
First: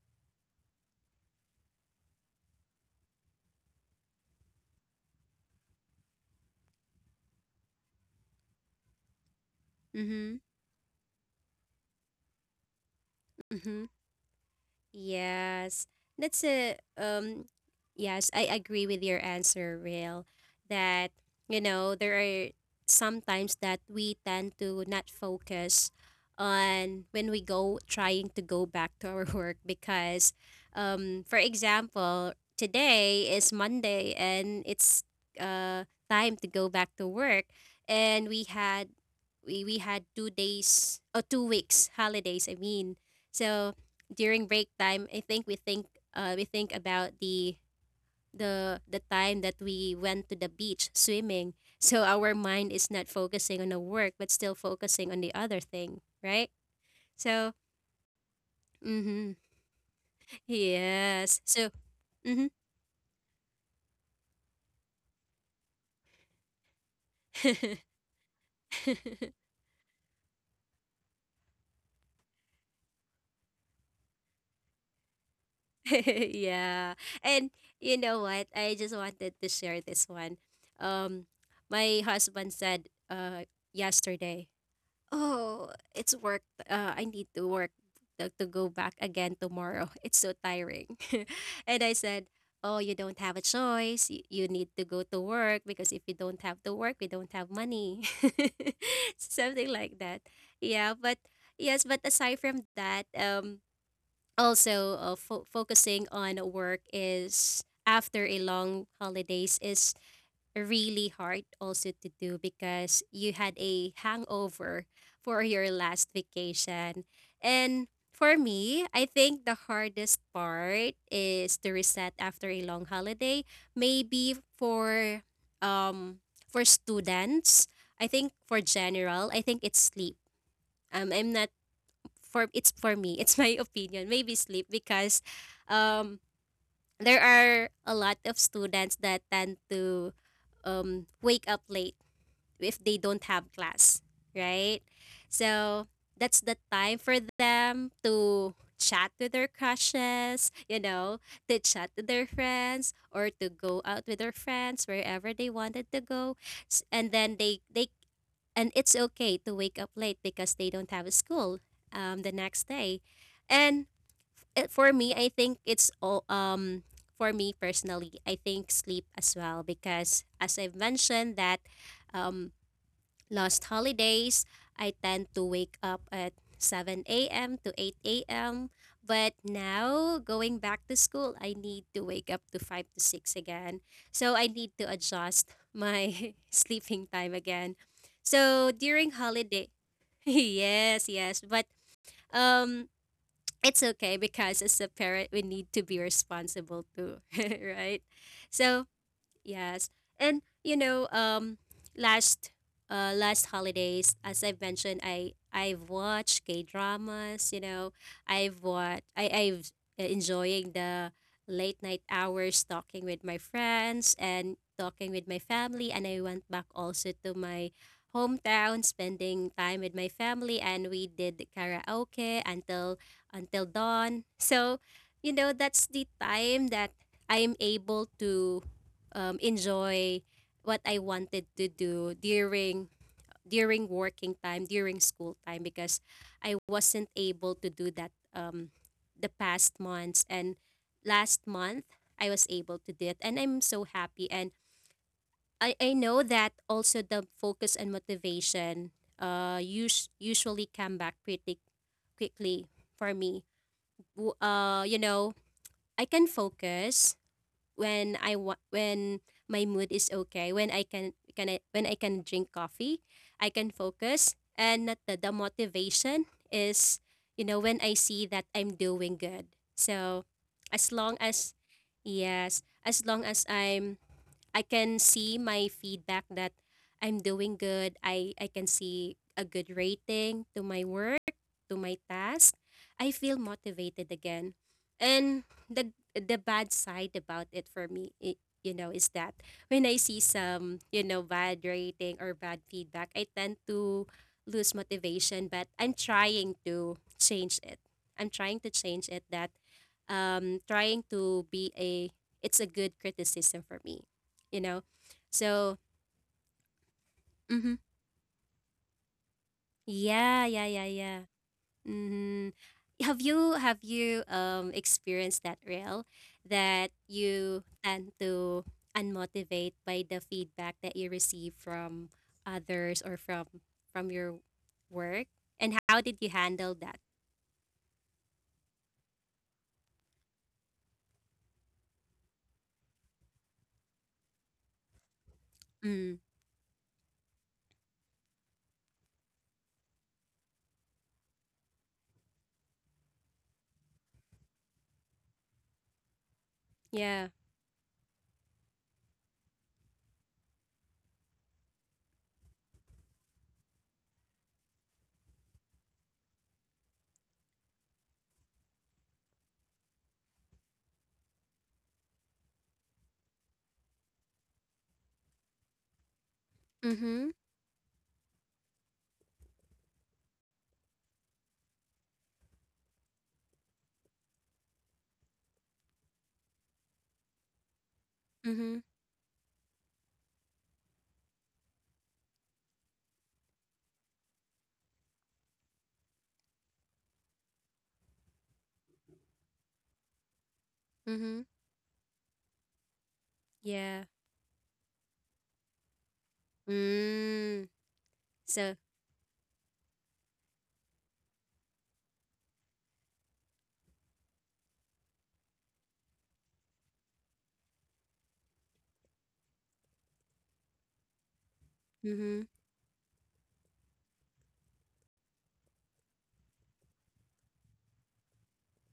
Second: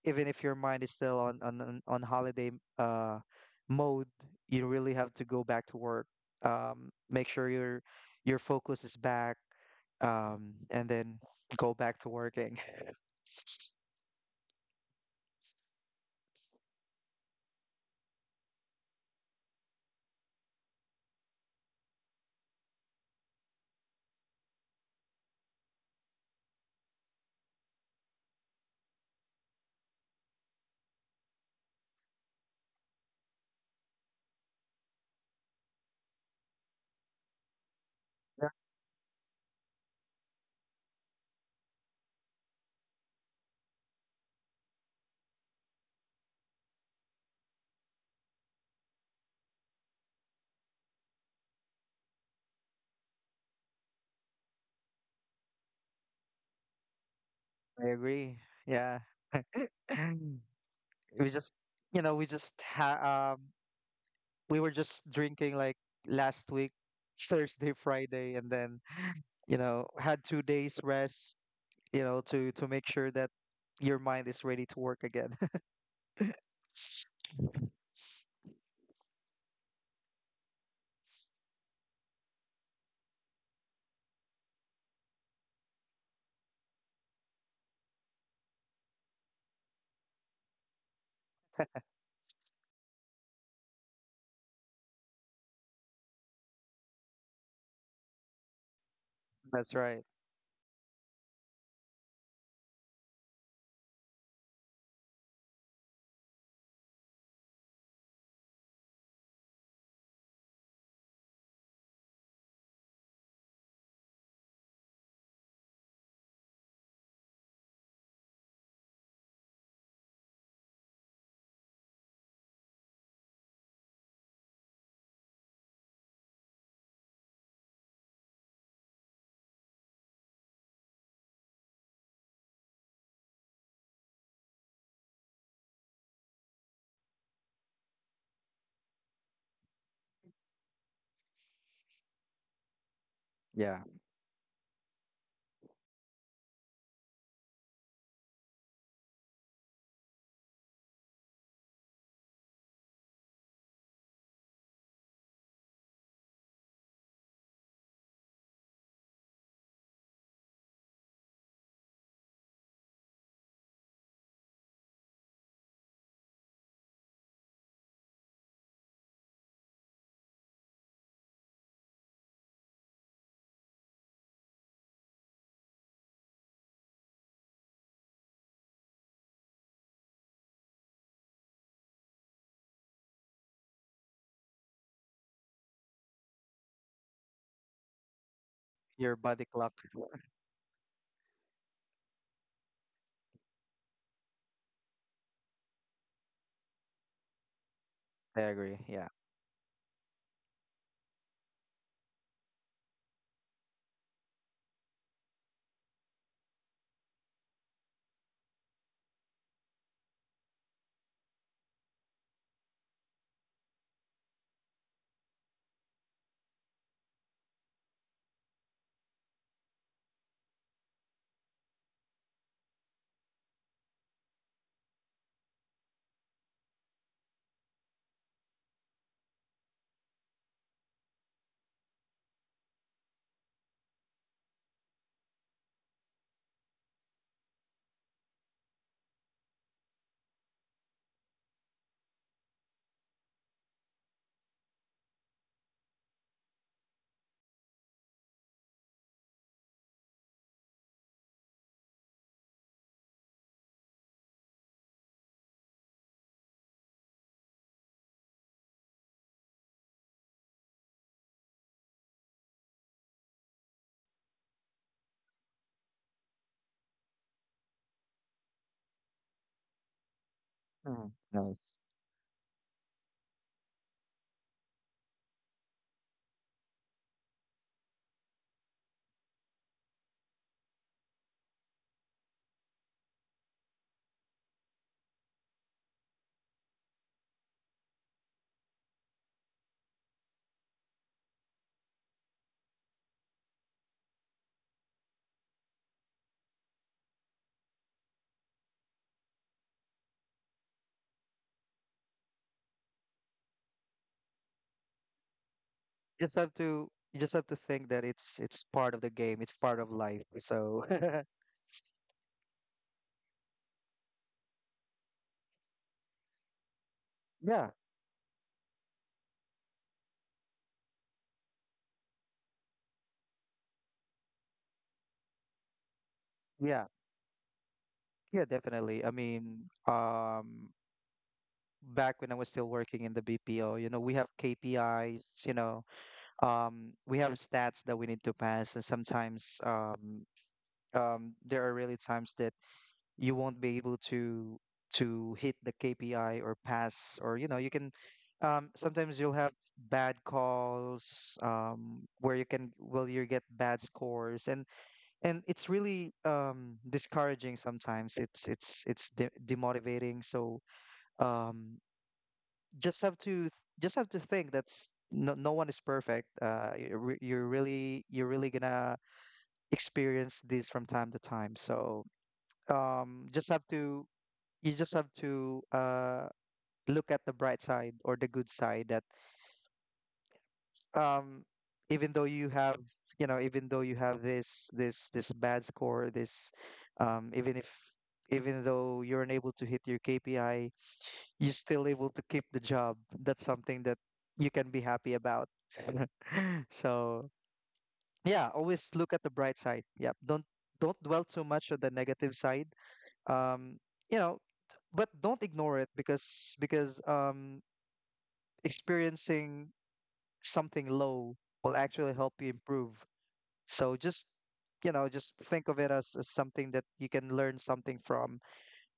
[SPEAKER 2] your mind is still on holiday uh mode, you really have to go back to work, um, make sure your focus is back,
[SPEAKER 1] Mhm.
[SPEAKER 2] um, and then go back to working.
[SPEAKER 1] Mhm. Yes, that's a. Yes, I agree with your answer, Real. That, you know, there are sometimes that we tend to not focus on when we go trying to go back to our work. Because, for example, today is Monday and it's time to go back to work, and
[SPEAKER 2] Yeah,
[SPEAKER 1] we had 2 days or 2 weeks holidays. I mean, so during break time, I think we think about the the time that we went to the beach swimming. So our mind is not focusing on the work, but still focusing on the other thing, right? So,
[SPEAKER 2] I agree. Yeah.
[SPEAKER 1] mm-hmm.
[SPEAKER 2] we
[SPEAKER 1] Yes.
[SPEAKER 2] just
[SPEAKER 1] So,
[SPEAKER 2] you know, we
[SPEAKER 1] mm-hmm.
[SPEAKER 2] just ha- we were just drinking like last week, Thursday, Friday, and then, you know, had 2 days rest, you know, to make sure that your mind is ready to work again.
[SPEAKER 1] Yeah. And you know what? I just wanted to share this one. Um, my husband said yesterday, oh, it's work. I need to work to go back again tomorrow. It's so tiring. And I said, oh, you don't have a choice. You need to go to work, because if you don't have to work, we don't have money. Something
[SPEAKER 2] That's right.
[SPEAKER 1] like that. Yeah, but yes, but aside from that, also focusing on work is after a long holidays is really hard also to do, because you had a hangover for your last vacation. And for me, I think the hardest part is to reset after a long holiday. Maybe um for students, I think for general, I think it's sleep. I'm not for it's for me. It's my opinion. Maybe sleep, because um there are a lot of students that tend to wake up late if they don't have
[SPEAKER 2] Yeah.
[SPEAKER 1] class, right? So that's the time for them to chat with their crushes, you know, to chat with their friends or to go out with their friends wherever they wanted to go. And then they and it's okay to wake up late because they don't have a school the next day. And it, for me, I think it's all for me personally, I think sleep as well, because as I've mentioned that um last holidays, I tend to wake up at 7 a.m. to 8 a.m. But now, going back to school, I need to wake up to 5 to 6 again. So I need to adjust my sleeping time again. So
[SPEAKER 2] Your
[SPEAKER 1] during
[SPEAKER 2] body clock.
[SPEAKER 1] holiday, yes, yes. But um, it's okay because as a parent, we need to be responsible too, right?
[SPEAKER 2] I agree.
[SPEAKER 1] So
[SPEAKER 2] Yeah.
[SPEAKER 1] yes. And you know, last last holidays, as I've mentioned, I I've watched K-dramas, you know. I've watched I I've enjoying the late night hours talking with my friends and talking with my family, and I went back also to my hometown spending time with my family, and we did karaoke until dawn. So, you know, that's the time that I'm able to enjoy what I wanted to do during during working time, during school time, because I wasn't able to do that the past months. And last month, I was able to do it, and I'm so happy. And I know that also the focus and motivation usually come back pretty quickly for me. You know, I can focus when I want, when my mood is okay, when I can drink coffee, I can focus. And not the, the motivation is, you know, when I see that I'm doing good. So, as
[SPEAKER 2] Mm.
[SPEAKER 1] long as,
[SPEAKER 2] Nice.
[SPEAKER 1] yes, as long as I can see my feedback that I'm doing good. I can see a good rating to my work, to my task. I feel motivated again. And the the bad side about it for me, I you know, is that when I see some, you know, bad rating or bad feedback, I tend to lose motivation. But I'm trying to change it. I'm trying to change it. That trying to be a, it's a good criticism for me, you know. So
[SPEAKER 2] You just have to
[SPEAKER 1] hmm
[SPEAKER 2] think that it's part of the game, it's part of life.
[SPEAKER 1] yeah, yeah,
[SPEAKER 2] So
[SPEAKER 1] yeah, yeah. Mm, have you have you experienced that, Real, that you
[SPEAKER 2] yeah.
[SPEAKER 1] tend to unmotivate by the feedback that you receive from others or from your work? And how did you handle
[SPEAKER 2] Yeah,
[SPEAKER 1] that?
[SPEAKER 2] yeah, definitely. I mean, back when I was still working in the BPO, you know, we have KPIs, you know,
[SPEAKER 1] Mm,
[SPEAKER 2] we have stats that we need to pass, and sometimes there are really times that you won't be able to hit the KPI or pass,
[SPEAKER 1] yeah.
[SPEAKER 2] or you know, you can. Sometimes you'll have bad calls, where you can, well, you get bad scores, and it's really, discouraging. Sometimes it's demotivating. So um, just have to think that's no, no one is perfect. You're,
[SPEAKER 1] Mhm.
[SPEAKER 2] you're really, you're really gonna experience this from time to time. So um, just have to, you just have to look at the bright side, or the good side
[SPEAKER 1] Mhm.
[SPEAKER 2] that um, even though you have, you know, even though you have this bad score, this um, even if even though you're unable to hit your KPI,
[SPEAKER 1] Mhm.
[SPEAKER 2] you're still able to keep the job. That's something that
[SPEAKER 1] Yeah.
[SPEAKER 2] you can be happy about. So
[SPEAKER 1] Mm.
[SPEAKER 2] yeah,
[SPEAKER 1] So.
[SPEAKER 2] always look at the bright side. Yep. Don't dwell too much on the negative side. Um, you know, but don't ignore it because experiencing something low will actually help you
[SPEAKER 1] Mhm.
[SPEAKER 2] improve. So just, you know, just think of it as something that you can learn something from,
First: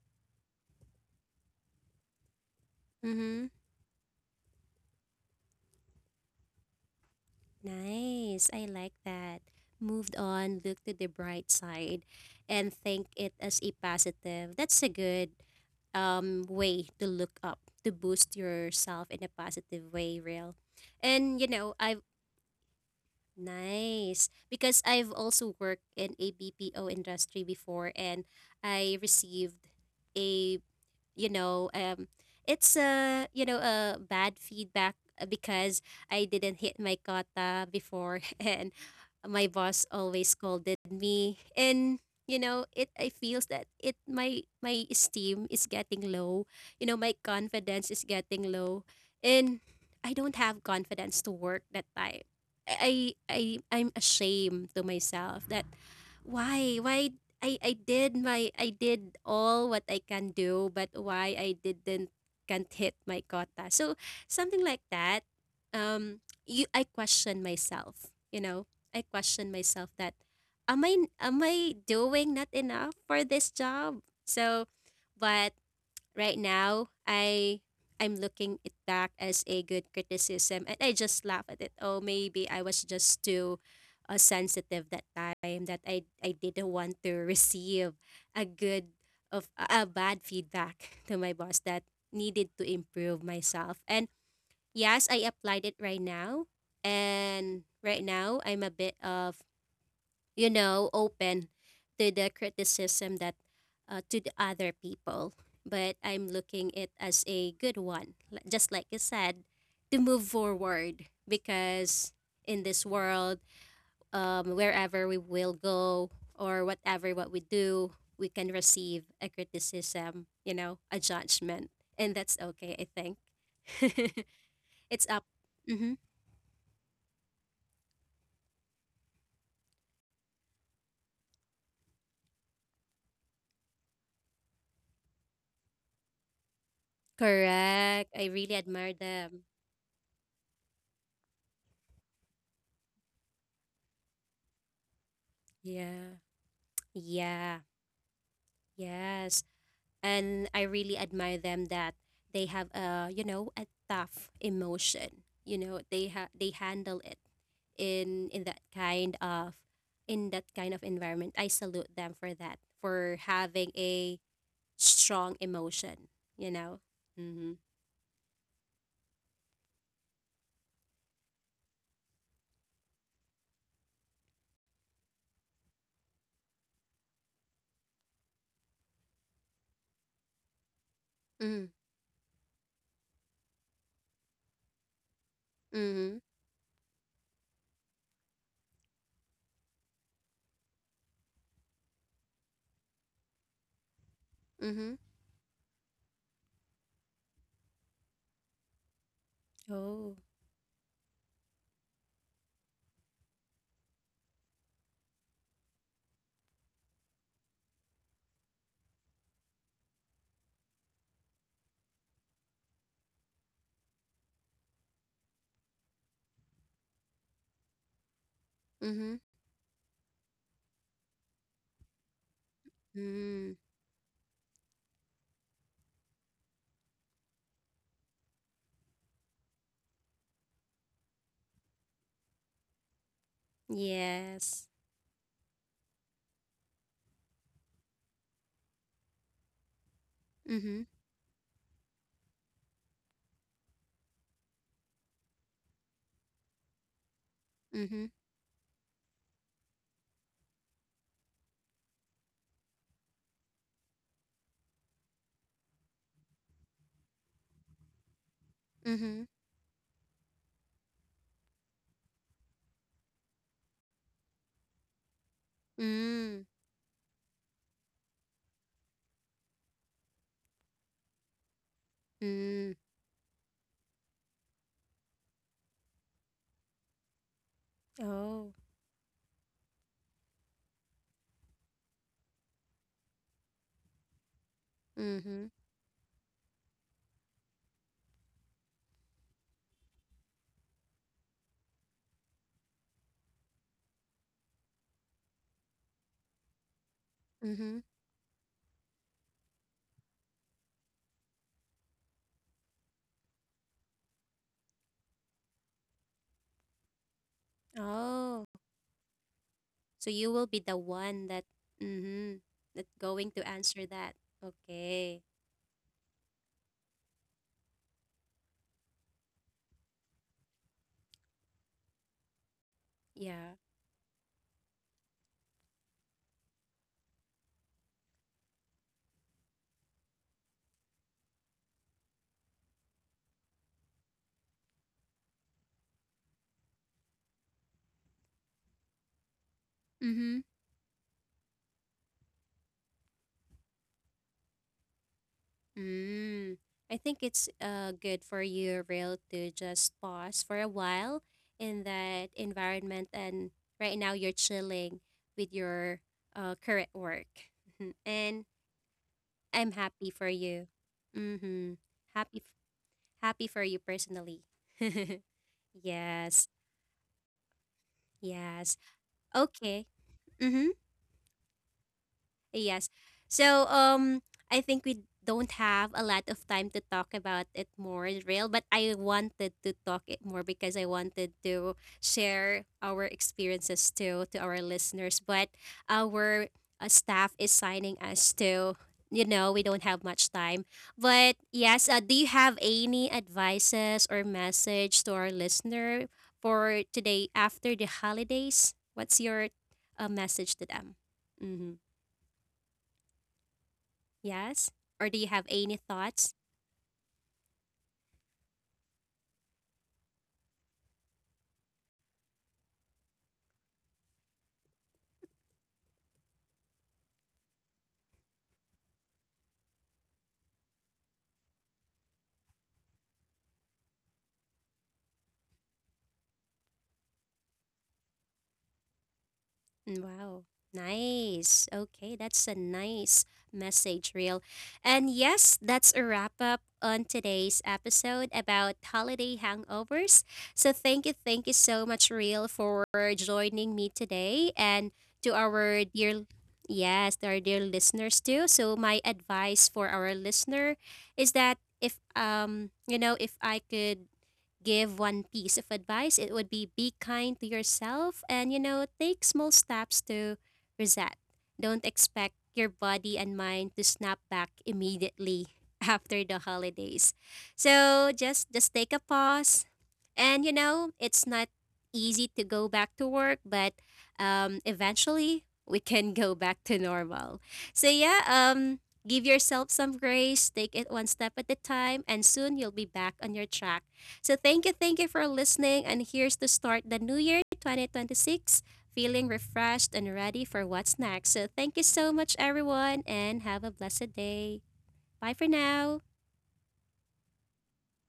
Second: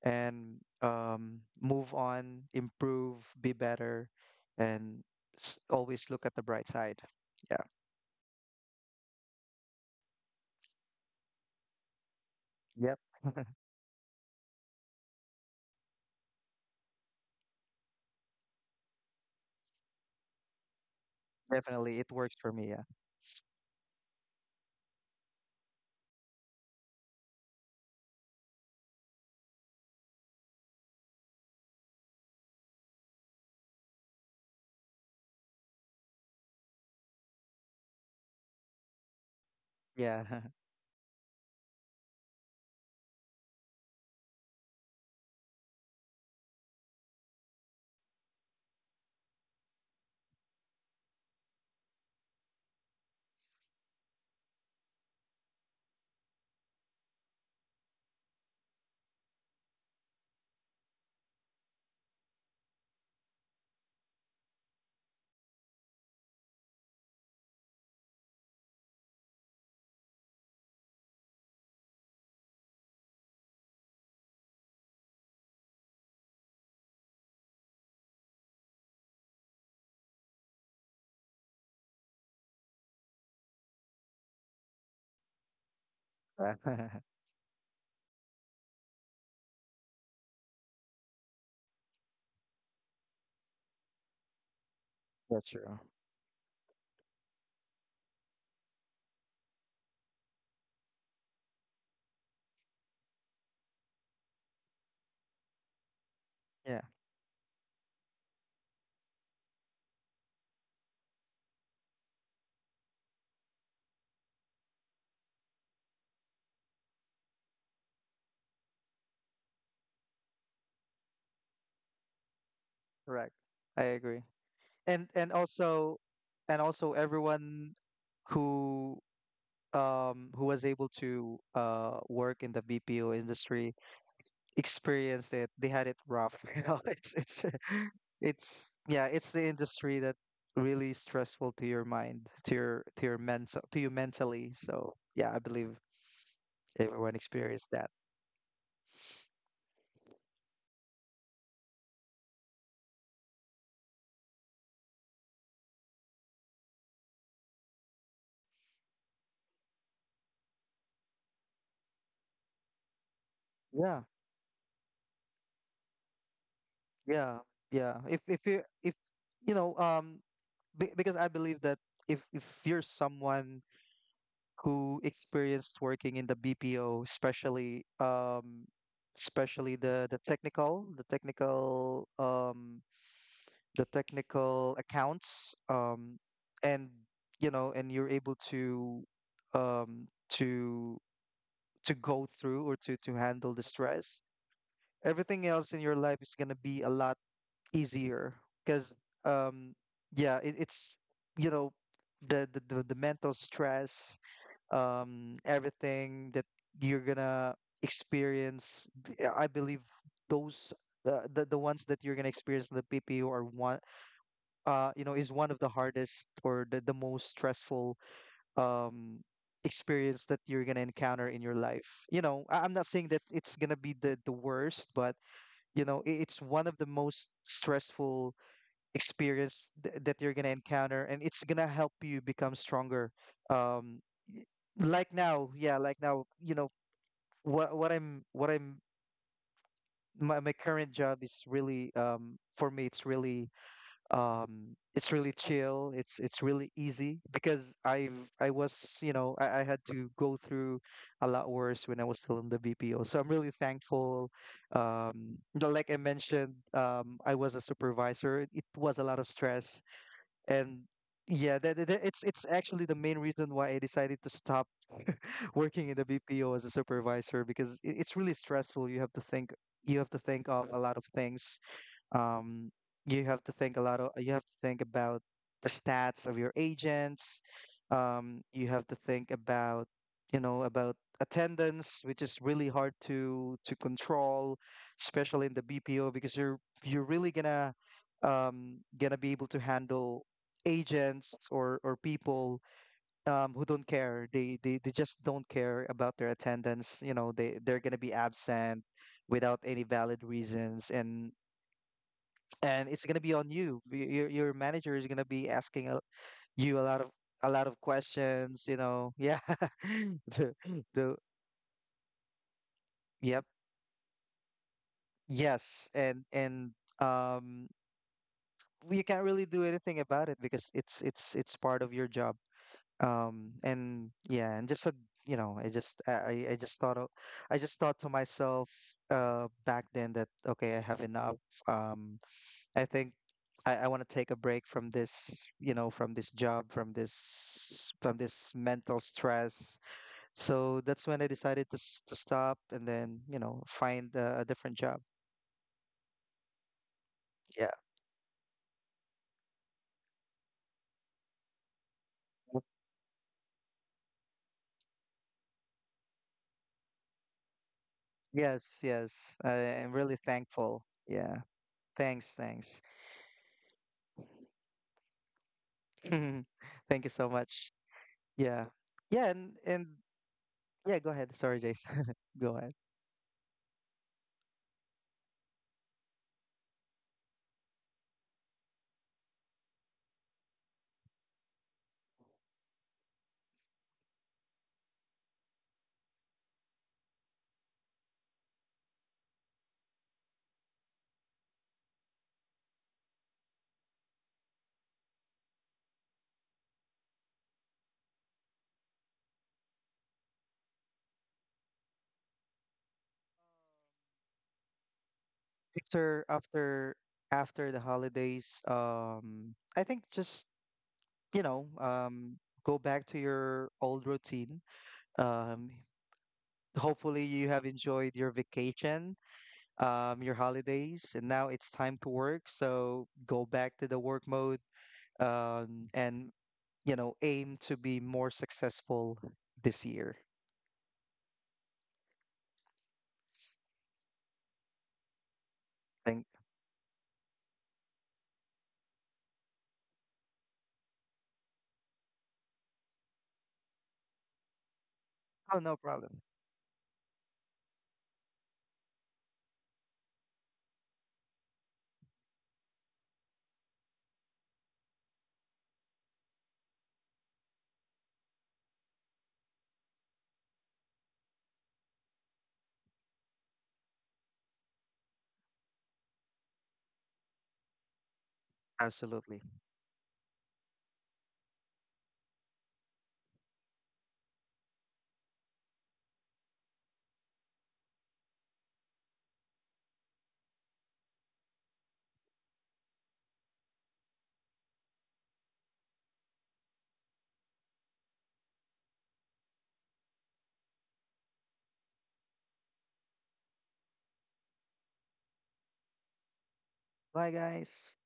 [SPEAKER 2] and um, move on, improve,
[SPEAKER 1] Mhm.
[SPEAKER 2] be better, and always look at the bright side. Yeah.
[SPEAKER 1] Nice, I like that. Moved on, look to the bright side, and
[SPEAKER 2] Yep.
[SPEAKER 1] think it as a positive. That's a good, way to look up, to boost yourself in a positive way, real. And, you know,
[SPEAKER 2] Definitely.
[SPEAKER 1] I've
[SPEAKER 2] It works for me. Yeah.
[SPEAKER 1] Nice, because I've also worked in a BPO industry before and I received a, you know um it's a, a bad feedback because I didn't hit my quota before and my boss always
[SPEAKER 2] Yeah.
[SPEAKER 1] scolded me and it I feels that it my my esteem is getting low, you know, my confidence is getting low and I don't have confidence to work that time. I'm ashamed to myself that why I did my I did all what I can do, but why I didn't can't hit my quota. So something like that. You I question myself. You know, I question myself that am I doing not enough for this job? So, but right now I'm looking it back as a good criticism and I just laugh at it. Oh, maybe I was just too sensitive that time that i
[SPEAKER 2] Right.
[SPEAKER 1] didn't want to receive a good of a bad feedback to my boss that needed to improve myself, and yes I
[SPEAKER 2] That's
[SPEAKER 1] applied it
[SPEAKER 2] true.
[SPEAKER 1] right now. And right now I'm a bit of, you know, open to the criticism that to the other people. But I'm looking
[SPEAKER 2] Yeah,
[SPEAKER 1] it as a good one, just like you said, to move forward because in this world, wherever we will go or whatever what we do, we can receive a criticism, you know, a judgment, and that's okay. I think
[SPEAKER 2] correct. I agree.
[SPEAKER 1] it's up.
[SPEAKER 2] And
[SPEAKER 1] Hmm.
[SPEAKER 2] also everyone who who was able to work in the BPO industry experienced it. They had it rough, you know. It's
[SPEAKER 1] Correct, I really
[SPEAKER 2] it's,
[SPEAKER 1] admire
[SPEAKER 2] yeah, it's
[SPEAKER 1] them.
[SPEAKER 2] the industry that really stressful to your mind, to your mental to you mentally. So yeah, I believe
[SPEAKER 1] Yeah.
[SPEAKER 2] everyone
[SPEAKER 1] Yeah.
[SPEAKER 2] experienced that.
[SPEAKER 1] Yes. And I really admire them that they have a, you know, a tough emotion. You know, they handle it in that kind of in that kind of environment. I salute them for that, for having
[SPEAKER 2] Yeah,
[SPEAKER 1] a strong emotion, you know.
[SPEAKER 2] yeah,
[SPEAKER 1] Mhm.
[SPEAKER 2] yeah. If you know, um, because I believe that if you're someone who experienced working in the BPO, especially um, especially the
[SPEAKER 1] Mm.
[SPEAKER 2] technical um, the technical accounts, um,
[SPEAKER 1] Mhm.
[SPEAKER 2] and you know, and you're able to um to to go through or to handle the stress,
[SPEAKER 1] Mhm.
[SPEAKER 2] everything else in your life is going to be a lot easier because um,
[SPEAKER 1] Oh.
[SPEAKER 2] yeah, it's you know, the, the the mental stress, um, everything that you're gonna experience, I believe those, the ones that you're gonna experience in the PPU are one, you know, is one of the hardest or the most stressful
[SPEAKER 1] Mhm.
[SPEAKER 2] um, experience that you're gonna encounter in your life, you know. I'm not saying that
[SPEAKER 1] Mm.
[SPEAKER 2] it's gonna be the worst, but you know, it's one of the most stressful experience that you're gonna encounter, and it's gonna help you become stronger. Um, y-
[SPEAKER 1] Yes.
[SPEAKER 2] like now, yeah, like now, you know, what I'm my, my
[SPEAKER 1] Mhm.
[SPEAKER 2] current job is really, um, for me it's really um, it's really chill. It's really easy because
[SPEAKER 1] Mhm.
[SPEAKER 2] I was, you know, I had to go through a lot worse when I was still in the BPO, so I'm really thankful. Like I mentioned, um, I was a supervisor. It was a lot
[SPEAKER 1] Mhm.
[SPEAKER 2] of stress, and yeah, it's actually the main reason why I decided to stop working in the
[SPEAKER 1] Mm.
[SPEAKER 2] BPO as a supervisor, because it's really stressful. You have to think, you have to think of a lot of things,
[SPEAKER 1] Mm.
[SPEAKER 2] um, you have to think a lot of you have to think about the stats of your agents,
[SPEAKER 1] Oh.
[SPEAKER 2] you have to think about, you know, about attendance, which is really hard to control, especially
[SPEAKER 1] Mhm.
[SPEAKER 2] in the BPO, because you're really gonna, gonna be able to handle agents or people, who don't care. They they just don't care about their attendance. You know, they're
[SPEAKER 1] Mhm.
[SPEAKER 2] gonna be absent without any valid reasons, and it's gonna be on you. Your manager is gonna be asking you a lot of
[SPEAKER 1] Oh,
[SPEAKER 2] questions. You know. Yeah.
[SPEAKER 1] so you will
[SPEAKER 2] The,
[SPEAKER 1] be the
[SPEAKER 2] the
[SPEAKER 1] one that, mm-hmm, that going to
[SPEAKER 2] yep,
[SPEAKER 1] answer that. Okay.
[SPEAKER 2] yes, and um, well, you can't really do anything about it because it's part of your job.
[SPEAKER 1] Yeah.
[SPEAKER 2] And yeah, and just you know, I just thought of, I just thought to myself, back then that okay, I have enough. Um, I think I want to take a break from this, you know, from this job, from this mental stress.
[SPEAKER 1] Mm-hmm.
[SPEAKER 2] So that's when I decided to to stop and then, you know, find a different job.
[SPEAKER 1] Mm. I think it's
[SPEAKER 2] Yeah.
[SPEAKER 1] good for you, Real, to just pause for a while in that environment, and right now you're chilling with your current work. Mhm. And
[SPEAKER 2] Yes, yes. I
[SPEAKER 1] I'm
[SPEAKER 2] am
[SPEAKER 1] happy
[SPEAKER 2] really
[SPEAKER 1] for you.
[SPEAKER 2] thankful. Yeah.
[SPEAKER 1] Mm-hmm.
[SPEAKER 2] Thanks,
[SPEAKER 1] Happy f-
[SPEAKER 2] thanks.
[SPEAKER 1] happy for you personally. Yes.
[SPEAKER 2] Thank you so much. Yeah.
[SPEAKER 1] Yes.
[SPEAKER 2] Yeah, and
[SPEAKER 1] Okay. Mm-hmm.
[SPEAKER 2] yeah, go ahead. Sorry, Jace. Go ahead.
[SPEAKER 1] Yes. So I think we don't have a lot of time to talk about it more, real, but I wanted to talk it more because I wanted to share our experiences too to our listeners. But our staff is signing us to, you know, we don't have much time, but yes, do you have any advices or message to our listener for today after the holidays? What's your message to them? Mm-hmm. Yes? Or do you have any
[SPEAKER 2] After
[SPEAKER 1] thoughts?
[SPEAKER 2] after After the holidays, I think just, you know, go back to your old routine. Um, hopefully, you have enjoyed your vacation, your holidays, and now it's time to work. So go back to the work mode, and you know, aim to be more successful this
[SPEAKER 1] Mm.
[SPEAKER 2] year.
[SPEAKER 1] Wow. Nice. Okay, that's a nice message, real. And yes, that's a
[SPEAKER 2] Thank.
[SPEAKER 1] wrap up on today's episode about holiday hangovers. So thank you so much, real, for joining me today and to
[SPEAKER 2] Oh, no
[SPEAKER 1] our dear,
[SPEAKER 2] problem.
[SPEAKER 1] yes, to our dear listeners too. So my advice for our listener is that if you know, if I could give one piece of advice, it would be kind to yourself and, you know, take small steps to reset. Don't expect your body and mind to snap back immediately after the holidays. So just take a
[SPEAKER 2] Absolutely.
[SPEAKER 1] pause. And you know, it's not easy to go back to work, but eventually we can go back to normal. So yeah, give yourself some grace, take it one step at a time, and soon you'll be back on your track. So thank you for listening. And here's to start the new year 2026 feeling refreshed and ready for what's next. So thank you so much, everyone, and have a blessed day. Bye for now.
[SPEAKER 2] Bye, guys.